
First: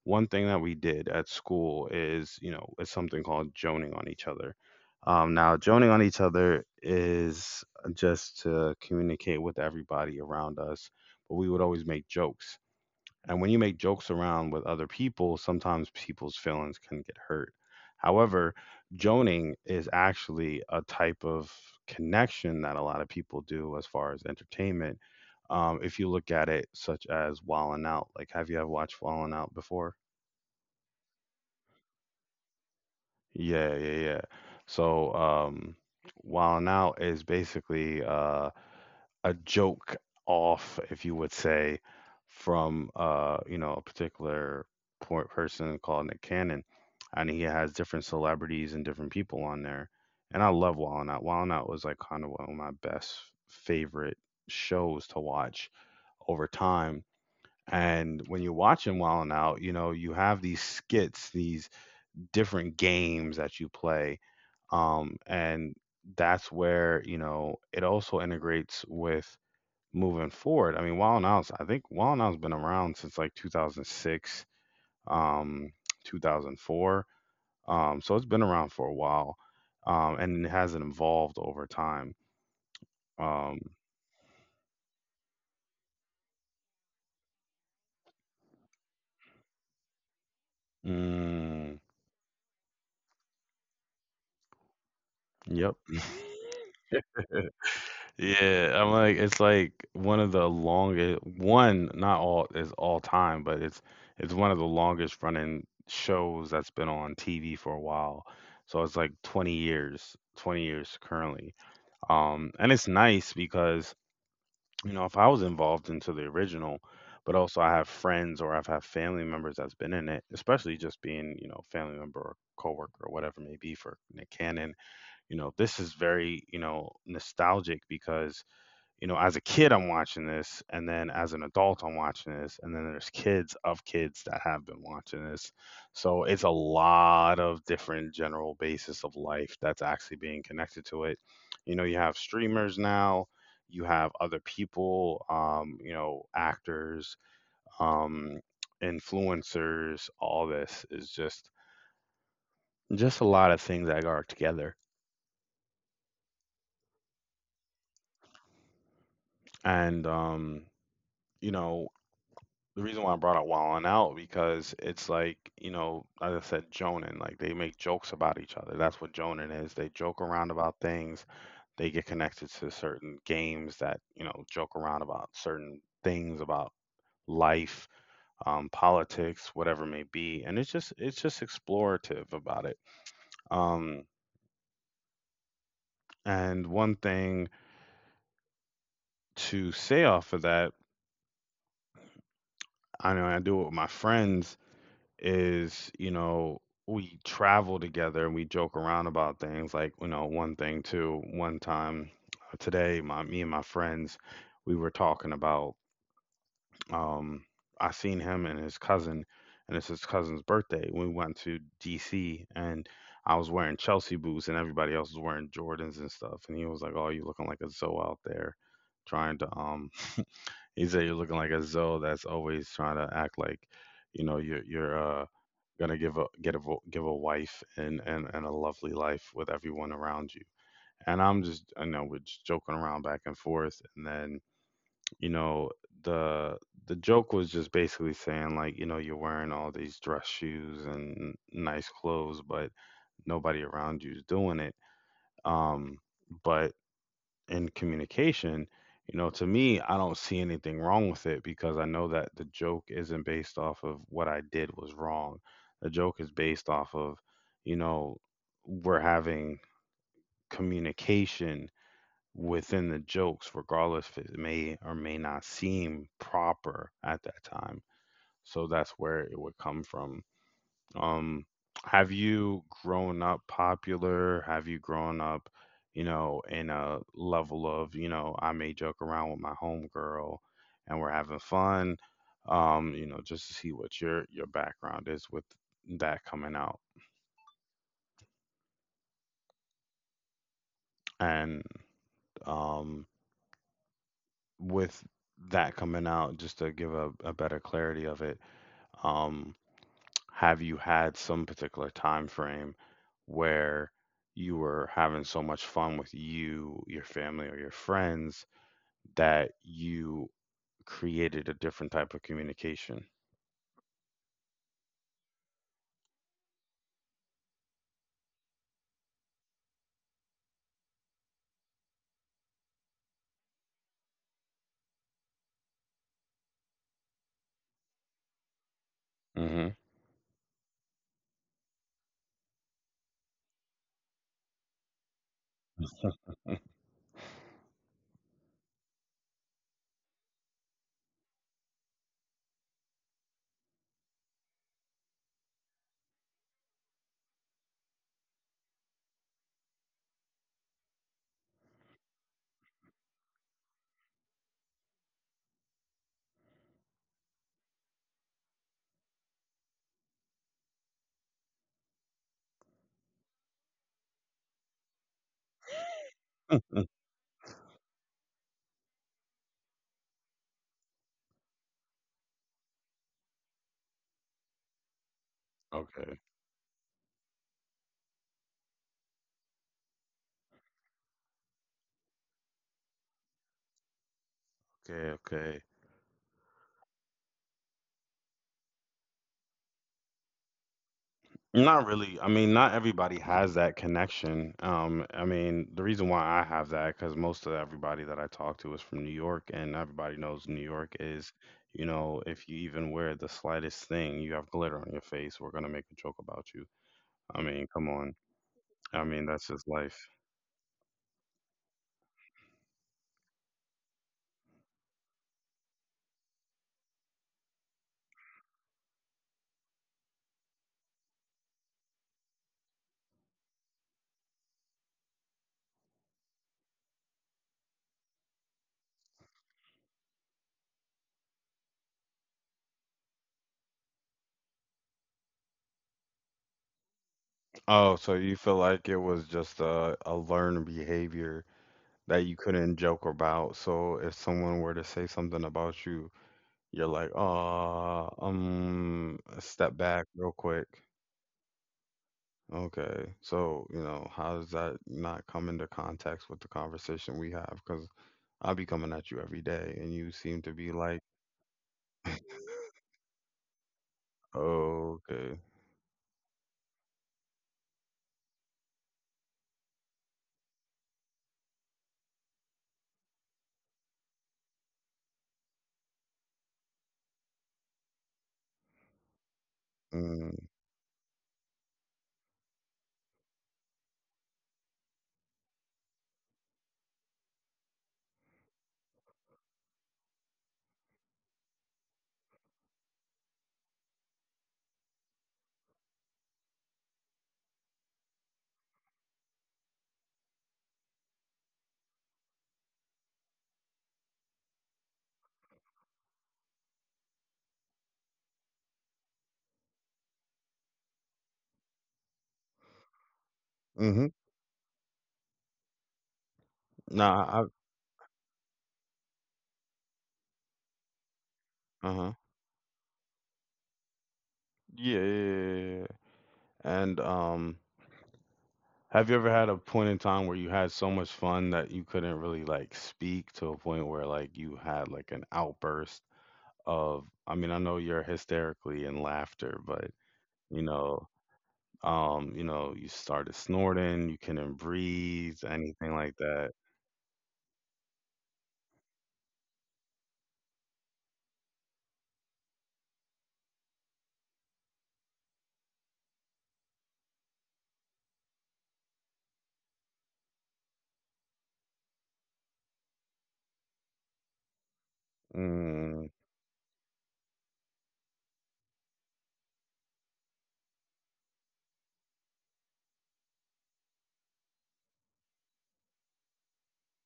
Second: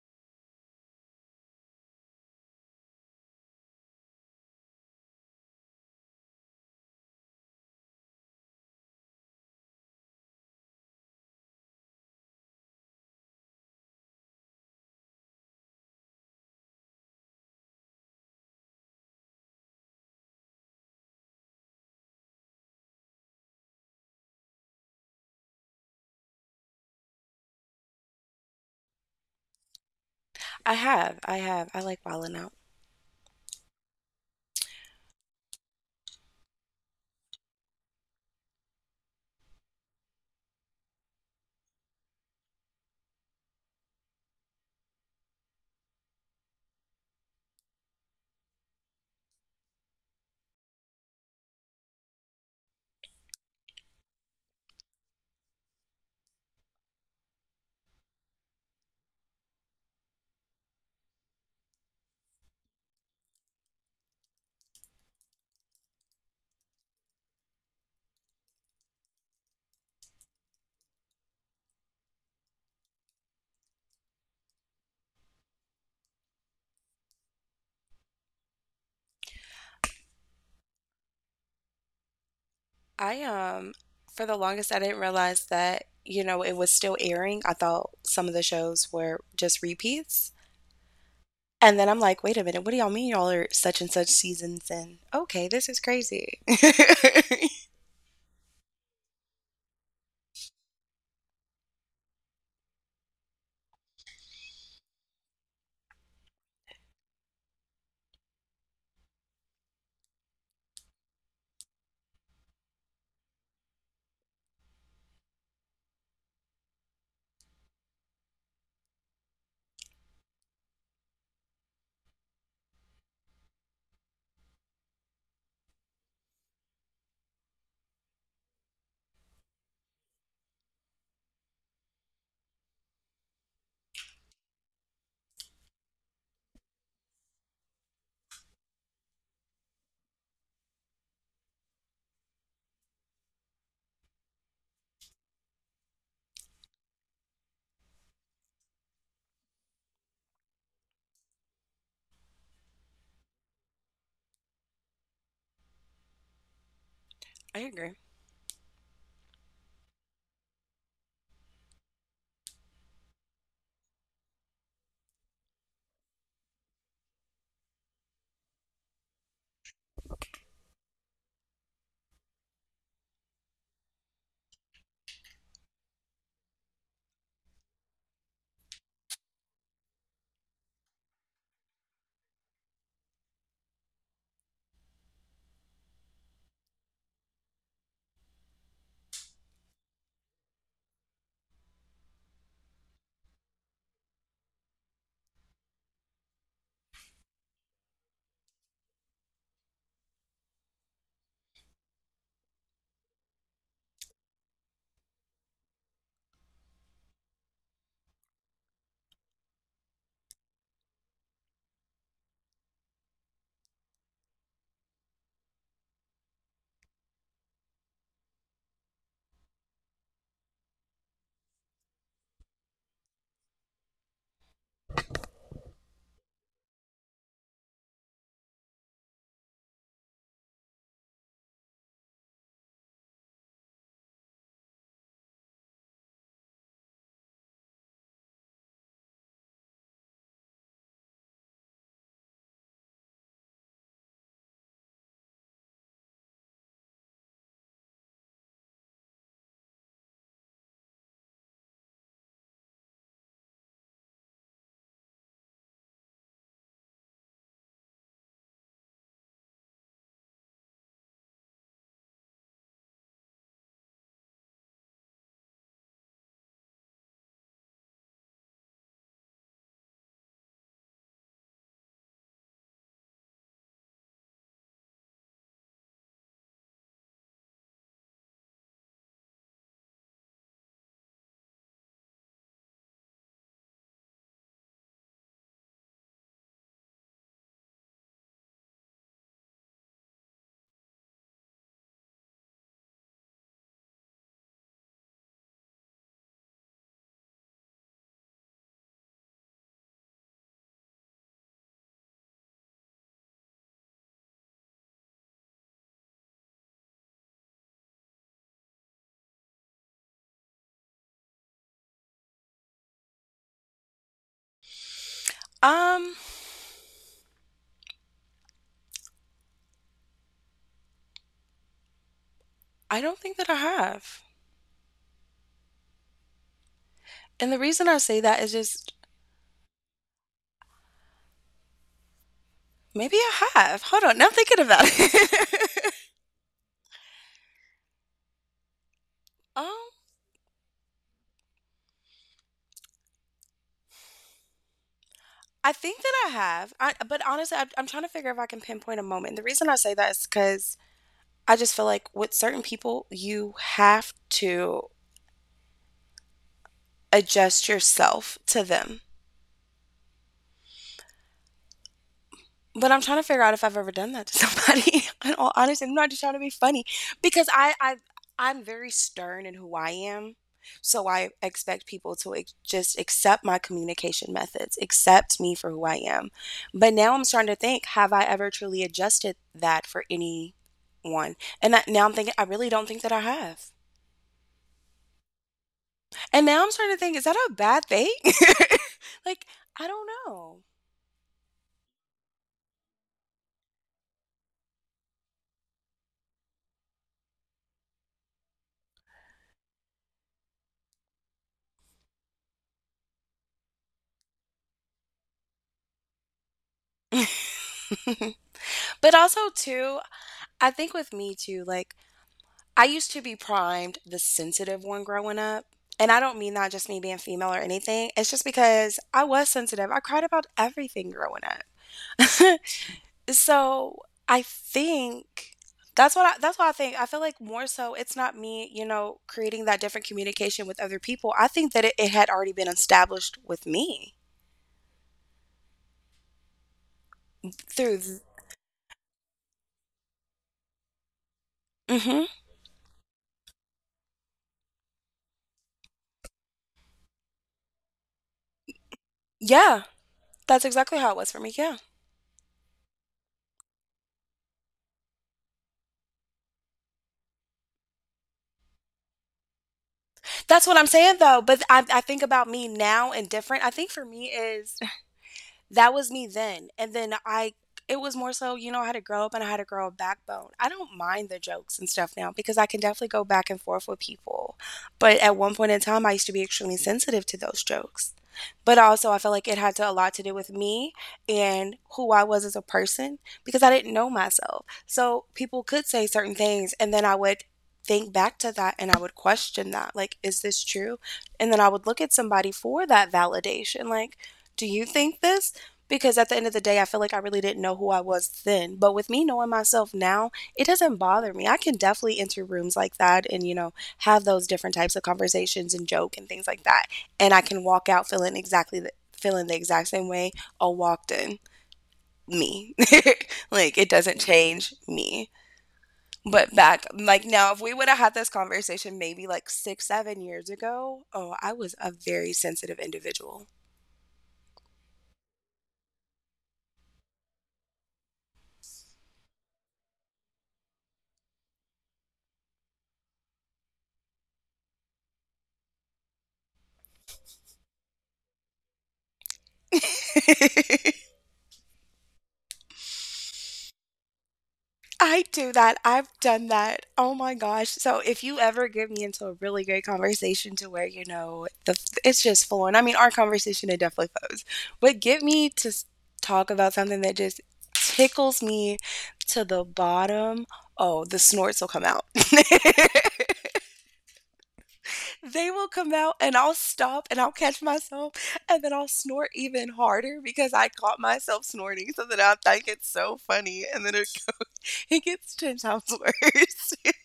Speaker 1: one thing that we did at school is, you know, is something called joning on each other. Now, joning on each other is just to communicate with everybody around us, but we would always make jokes. And when you make jokes around with other people, sometimes people's feelings can get hurt. However, joning is actually a type of connection that a lot of people do as far as entertainment. If you look at it, such as Wallin' Out, like, have you ever watched Wallin' Out before?
Speaker 2: I have, I have, I like wilding out.
Speaker 1: Yeah, yeah, yeah. So, Wild'n Out is basically a joke off, if you would say, from you know, a particular person called Nick Cannon, and he has different celebrities and different people on there. And I love Wild'n Out. Wild'n Out was like kind of one of my best favorite shows to watch over time. And when you're watching Wild'n Out, you know, you have these skits, these different games that you play, and that's where, you know, it also integrates with moving forward. I mean, Wild and Out's been around since like 2006, um, 2004, so it's been around for a while, and it hasn't evolved over time.
Speaker 2: I
Speaker 1: Um,
Speaker 2: for the longest, I didn't realize that it was still airing. I thought some of the shows were just repeats, and
Speaker 1: mm,
Speaker 2: then I'm like, wait a minute, what do y'all mean y'all are such and such seasons? And okay, this is
Speaker 1: yep.
Speaker 2: crazy. *laughs* I
Speaker 1: Yeah, I'm like, it's like one of the longest one, not all is all time, but it's one of the longest running shows that's been on TV for a while. So it's like 20 years, 20 years currently. And it's nice because, you know, if I was involved into the original, but also I have friends, or I've had family members that's been in it, especially just being, you know, family member or coworker or whatever it may be for Nick Cannon, you know, this is very, you know, nostalgic because, you know, as a kid, I'm watching this, and then as an adult, I'm watching this, and then there's kids of kids that have been watching this. So it's a lot of different general basis of life that's actually being connected to it. You know, you have streamers now, you have other people, you know, actors, um, influencers. All this is just a lot of things that are together,
Speaker 2: agree.
Speaker 1: and you know, the reason why I brought up Wall Out because it's like, you know, as I said, Jonin, like they make jokes about each other. That's what Jonin is. They joke around about things. They get connected to certain games that, you know, joke around about certain things about life, politics, whatever it may be. And it's just explorative about it. Um, and one thing to say off of that, I know I do it with my friends, is, you know, we travel together and we joke around about things. Like, you know, one thing too, one time today, my me and my friends, we were talking about um I seen him and his cousin, and it's his cousin's birthday. We went to DC, and I was wearing Chelsea boots and everybody else was wearing Jordans and stuff. And he was like, "Oh, you looking like a Zoe out there trying to *laughs* he said you're looking like a Zoe that's always trying to act like, you know, you're gonna give a wife, and a lovely life with everyone around you." And I know we're just joking around back and forth, and then, you know, the the joke was just basically saying like, you know, you're wearing all these dress shoes and nice clothes, but nobody around you is doing it. Um, but in communication, you know, to me, I don't see anything wrong with it because I know that the joke isn't based off of what I did was wrong. The joke is based off of, you know, we're having communication within the jokes, regardless if it may or may not seem proper at that time. So that's where it would come from. Um, have you grown up popular? Have you grown up, you know, in a level of, you know, I may joke around with my homegirl and we're having fun, you know, just to see what your background is with that coming out. And um with that coming out, just to give a better clarity of it, um have you had some particular time frame where you were having so much fun with you, your family, or your friends that you created a different type of communication?
Speaker 2: Um, I don't think that I have, and the reason I say that is just
Speaker 1: hmm
Speaker 2: maybe I have. Hold on, now I'm thinking about it. *laughs* um. I think that I have. But honestly, I'm trying to figure if I can pinpoint a moment. The reason I say that is because I just feel like with certain people, you have to adjust yourself to them. But I'm trying to figure out if I've ever done that to somebody. *laughs* In all honesty, I'm not just trying to be funny
Speaker 1: *laughs*
Speaker 2: because I'm very stern in who I am. So I expect people to just accept my communication methods, accept me for who I
Speaker 1: okay.
Speaker 2: am. But now I'm starting to think, have I ever truly adjusted that for anyone? And that, now I'm thinking, I really don't think that I have.
Speaker 1: Okay. Okay.
Speaker 2: And now I'm starting to think, is that a bad thing? *laughs* Like, I don't know.
Speaker 1: Not really. I mean, not everybody has that connection. I mean, the reason why I have that, because most of everybody that I talk to is from New York, and everybody knows New York is, you know, if you even wear the slightest thing, you have glitter on your face, we're gonna make a joke about you. I mean, come on. I
Speaker 2: But
Speaker 1: mean,
Speaker 2: also,
Speaker 1: that's just
Speaker 2: too,
Speaker 1: life.
Speaker 2: I think with me, too, like, I used to be primed the sensitive one growing up. And I don't mean not just me being female or anything. It's just because I was sensitive. I cried about everything growing up. *laughs* So I think that's what I think. I feel like more so it's not me, creating that different communication with other people. I think that it had already been established with me
Speaker 1: Oh,
Speaker 2: through.
Speaker 1: so you feel like it was just a learned behavior that
Speaker 2: Hmm.
Speaker 1: you couldn't joke about. So if someone were to say something about you, you're like, step
Speaker 2: Yeah,
Speaker 1: back real
Speaker 2: that's
Speaker 1: quick."
Speaker 2: exactly how it was for me. Yeah,
Speaker 1: Okay. So, you know, how does that not come into context with the conversation we have? Because 'Cause I'll be coming at you every day, and you seem to
Speaker 2: that's
Speaker 1: be
Speaker 2: what I'm
Speaker 1: like,
Speaker 2: saying though. But I think
Speaker 1: *laughs*
Speaker 2: about me now and different. I think for me is.
Speaker 1: "Okay."
Speaker 2: That was me then. And then I It was more so, you know, I had to grow up and I had to grow a backbone. I don't mind the jokes and stuff now because I can definitely go back and forth with people. But at one point in time I used to be extremely sensitive to those jokes. But also, I felt like it a lot to do
Speaker 1: Mm,
Speaker 2: with me and who I was as a person because I didn't know myself. So people could say certain things, and then I would think back to that and I would question that. Like, is this true? And then I would look at somebody for that validation. Like, do you think this? Because at the end of the day, I feel like I really didn't know who I was then. But with me knowing myself now, it doesn't bother me. I can definitely enter rooms like that and, have those different types of conversations and joke and things like that and I can walk out feeling exactly feeling the exact same way I walked in. Me, *laughs* like it
Speaker 1: mhm.
Speaker 2: doesn't change me. But back, like
Speaker 1: Nah,
Speaker 2: now, if we would have had this conversation maybe like 6, 7 years ago, oh, I was
Speaker 1: I
Speaker 2: a
Speaker 1: uh-huh.
Speaker 2: very sensitive individual.
Speaker 1: Yeah, yeah, yeah, yeah. And, have you ever had a point in time where you had so much fun that you couldn't really, like, speak to a point where, like, you had, like, an outburst of, I mean, I know you're hysterically in laughter, but, you know,
Speaker 2: *laughs*
Speaker 1: you know, you started snorting, you couldn't
Speaker 2: I
Speaker 1: breathe,
Speaker 2: do that.
Speaker 1: anything
Speaker 2: I've
Speaker 1: like
Speaker 2: done
Speaker 1: that?
Speaker 2: that. Oh my gosh. So if you ever get me into a really great conversation to where, you know, the it's just flowing. I mean, our conversation it definitely flows. But get me to talk about something that just tickles me to the bottom. Oh, the snorts will come out. *laughs* They will come
Speaker 1: Mm.
Speaker 2: out and I'll stop and I'll catch myself and then I'll snort even harder because I caught myself snorting so that I think it's so funny and then it goes, *laughs* it gets 10 times worse. *laughs*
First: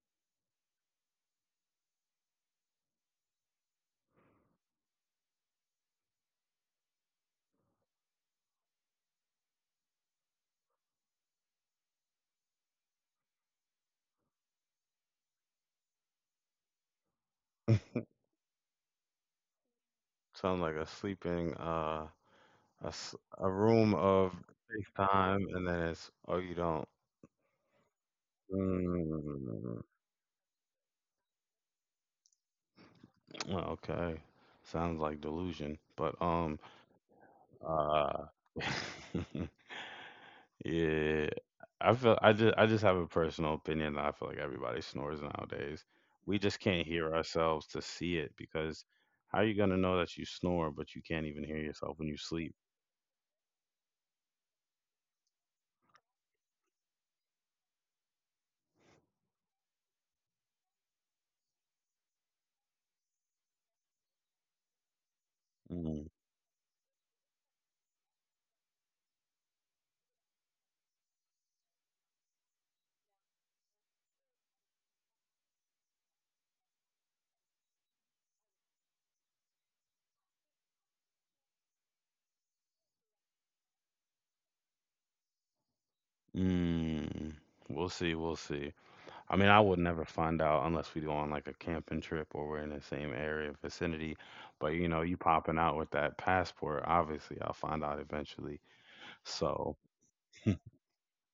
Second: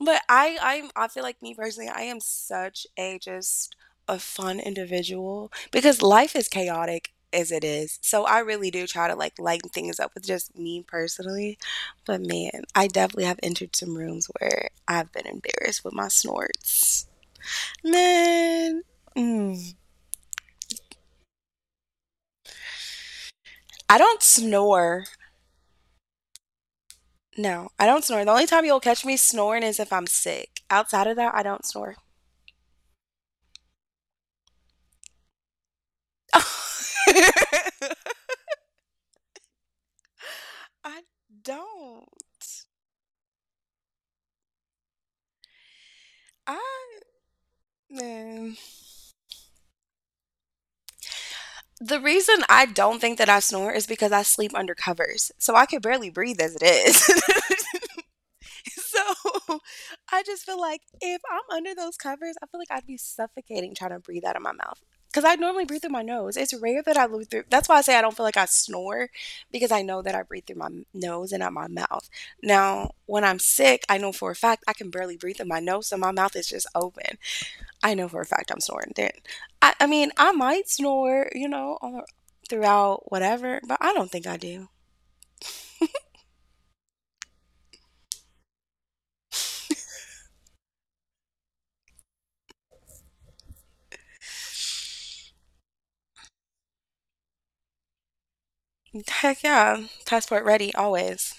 Speaker 2: But I feel like me personally, I am such a just a fun individual because life is chaotic as it is. So I really do try to like lighten things up with just me personally. But man, I definitely have entered some rooms where I've been embarrassed with my snorts.
Speaker 1: *laughs*
Speaker 2: Man, mm.
Speaker 1: Sounds like a sleeping a, a room
Speaker 2: I don't
Speaker 1: of
Speaker 2: snore.
Speaker 1: FaceTime, and then it's, "Oh, you don't."
Speaker 2: No, I don't snore. The only time you'll catch me snoring is
Speaker 1: Mm.
Speaker 2: if I'm sick. Outside of that, I don't snore.
Speaker 1: Well, okay. Sounds like delusion. But
Speaker 2: *laughs*
Speaker 1: um
Speaker 2: I
Speaker 1: uh *laughs* yeah,
Speaker 2: don't.
Speaker 1: I just have a personal opinion that I feel like everybody snores nowadays. We just can't
Speaker 2: I
Speaker 1: hear ourselves to see it,
Speaker 2: Man.
Speaker 1: because how are you gonna know that you snore but you can't even hear
Speaker 2: The
Speaker 1: yourself when you
Speaker 2: reason
Speaker 1: sleep?
Speaker 2: I don't think that I snore is because I sleep under covers, so I can barely breathe as it is. *laughs* *laughs* So *laughs* I just feel like if I'm under those covers, I feel like I'd be suffocating trying to breathe out of my mouth. Because I normally breathe through my
Speaker 1: Mm.
Speaker 2: nose. It's rare that I breathe through. That's why I say I don't feel like I snore because I know that I breathe through my nose and not my mouth. Now, when I'm sick, I know for a fact I can barely breathe in my nose, so my mouth is just open. I know for a fact I'm snoring then. I mean, I might snore, or throughout whatever, but I don't think I do.
Speaker 1: Mm. We'll see, we'll see. I mean, I would never find out unless we go on like a camping trip or we're in the same area vicinity. But you know, you popping out with that passport, obviously I'll find out eventually.
Speaker 2: *laughs* Heck
Speaker 1: So.
Speaker 2: yeah, passport ready always.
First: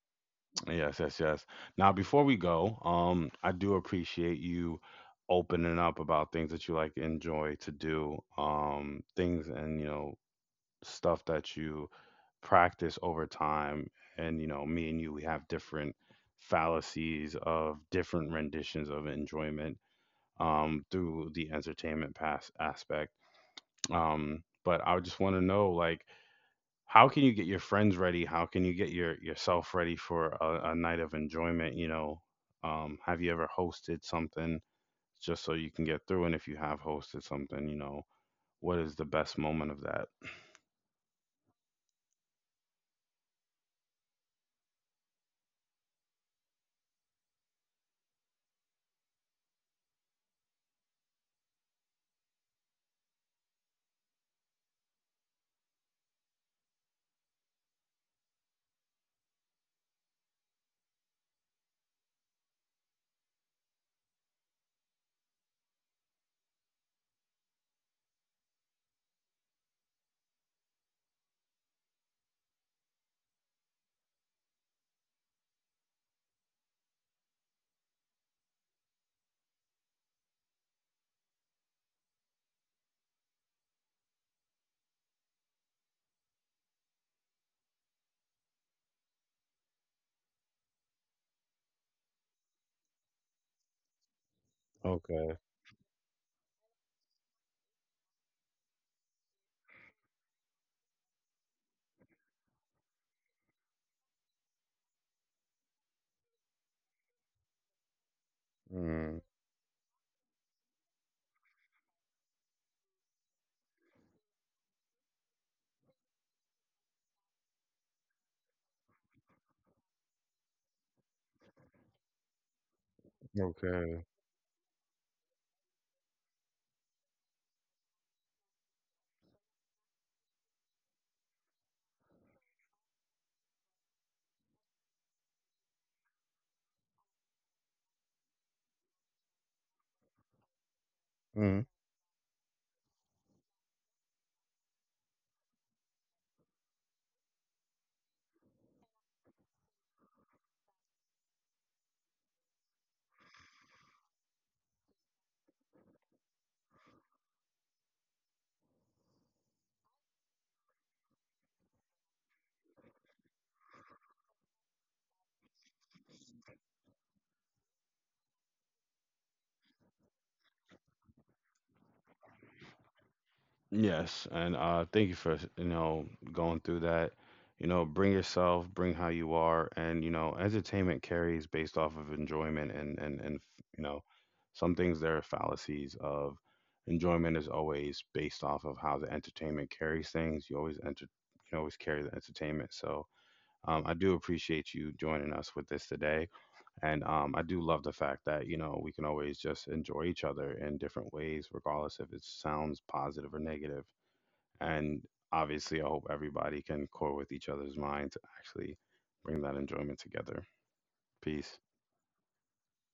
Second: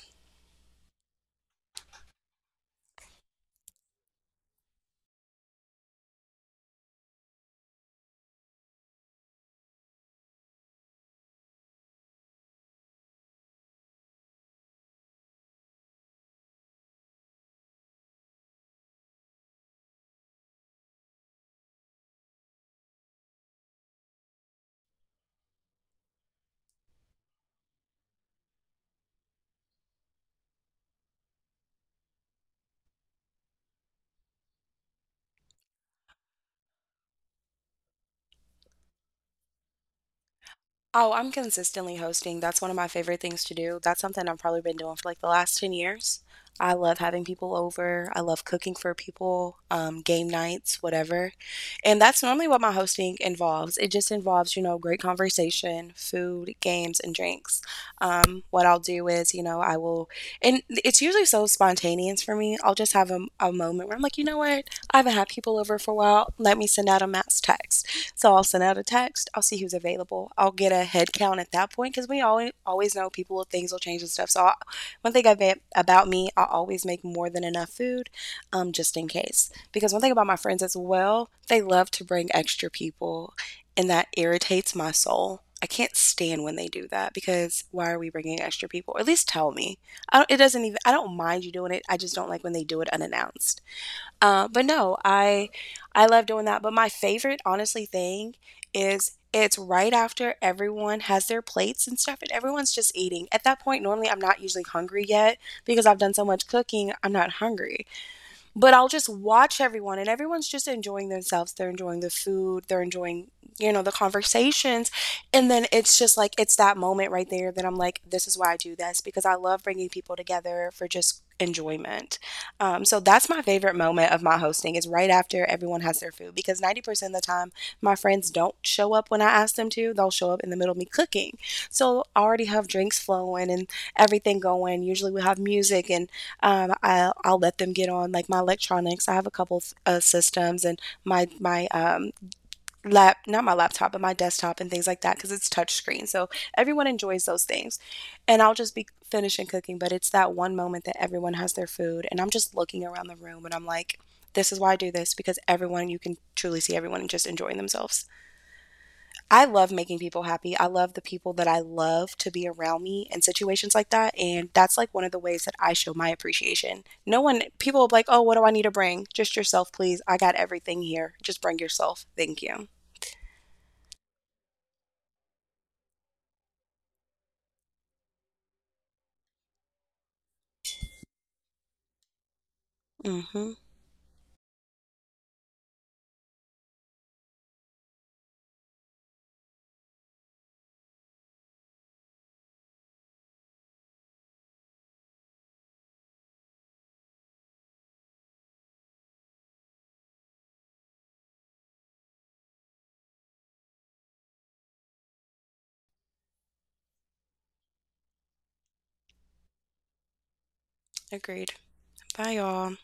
Speaker 1: Yes, yes, yes. Now, before we go, I do appreciate you opening up about things that you like enjoy to do, things and, you know, stuff that you practice over time. And you know, me and you, we have different fallacies of different renditions of enjoyment, through the entertainment pass aspect. But I just want to know, like, how can you get your friends ready? How can you get yourself ready for a night of enjoyment? You know, have you ever hosted something just so you can get through? And if you have hosted something, you know, what is the best moment of that?
Speaker 2: Oh, I'm consistently hosting. That's one of my favorite things to do. That's something I've probably been doing for like the last 10 years. I love having people over. I love cooking for people, game nights, whatever. And that's normally what my hosting involves. It just involves, you know, great conversation, food, games, and drinks. What I'll do is, you know, I will, and it's usually so spontaneous for me. I'll just have a moment where I'm like, you know what? I haven't had people over for a while. Let me send out a mass text. So I'll send out a text. I'll see who's available. I'll get a head count at that point because we always know people things will change and stuff. So I, one thing I've about me, I always make more than enough food, just in case. Because one thing about my friends as well, they love to bring extra people, and that irritates my soul. I can't stand when they do that because why are we bringing extra people? Or at least tell me. I don't, it doesn't even. I don't mind you doing it. I just don't like when they do it unannounced. But no,
Speaker 1: Okay.
Speaker 2: I love doing that. But my favorite, honestly, thing is it's right after everyone has their plates and stuff, and everyone's just eating. At that point, normally I'm not usually hungry yet because I've done so much cooking. I'm not hungry, but I'll just
Speaker 1: Mm,
Speaker 2: watch everyone and everyone's just enjoying themselves. They're enjoying the food, they're enjoying, you know, the conversations. And then it's just like it's that moment right there that I'm like this is why I do this because I love bringing people together for just enjoyment. So that's my favorite
Speaker 1: okay.
Speaker 2: moment of my hosting is right after everyone has their food because 90% of the time my friends don't show up when I ask them to. They'll show up in the middle of me cooking. So I already have drinks flowing and everything going. Usually we have music and I'll let them get on like my electronics. I have a couple systems and my
Speaker 1: Mm.
Speaker 2: my lap not my laptop but my desktop and things like that because it's touch screen. So everyone enjoys those things, and I'll just be finishing cooking. But it's that one moment that everyone has their food, and I'm just looking around the room and I'm like, this is why I do this because everyone you can truly see everyone just enjoying themselves. I love making people happy. I love the people that I love to be around me in situations like that. And that's like one of the ways that I show my appreciation. No one, people will be like, oh, what do I need to bring? Just yourself, please. I got everything here. Just bring yourself. Thank you.
Speaker 1: Yes, and thank you for, you know, going through that. You know, bring yourself, bring how you are, and you know, entertainment carries based off of enjoyment, and and
Speaker 2: Mm
Speaker 1: and
Speaker 2: hmm.
Speaker 1: you know, some things, there are fallacies of enjoyment, is always based off of how the entertainment carries things. You always carry the entertainment. So I do appreciate you joining us with this today, and I do love the fact that you know we can always just enjoy each other in different ways, regardless if it sounds positive or negative, and obviously, I hope everybody can core with each other's mind to actually bring that enjoyment together. Peace.
Speaker 2: Agreed. Bye, y'all.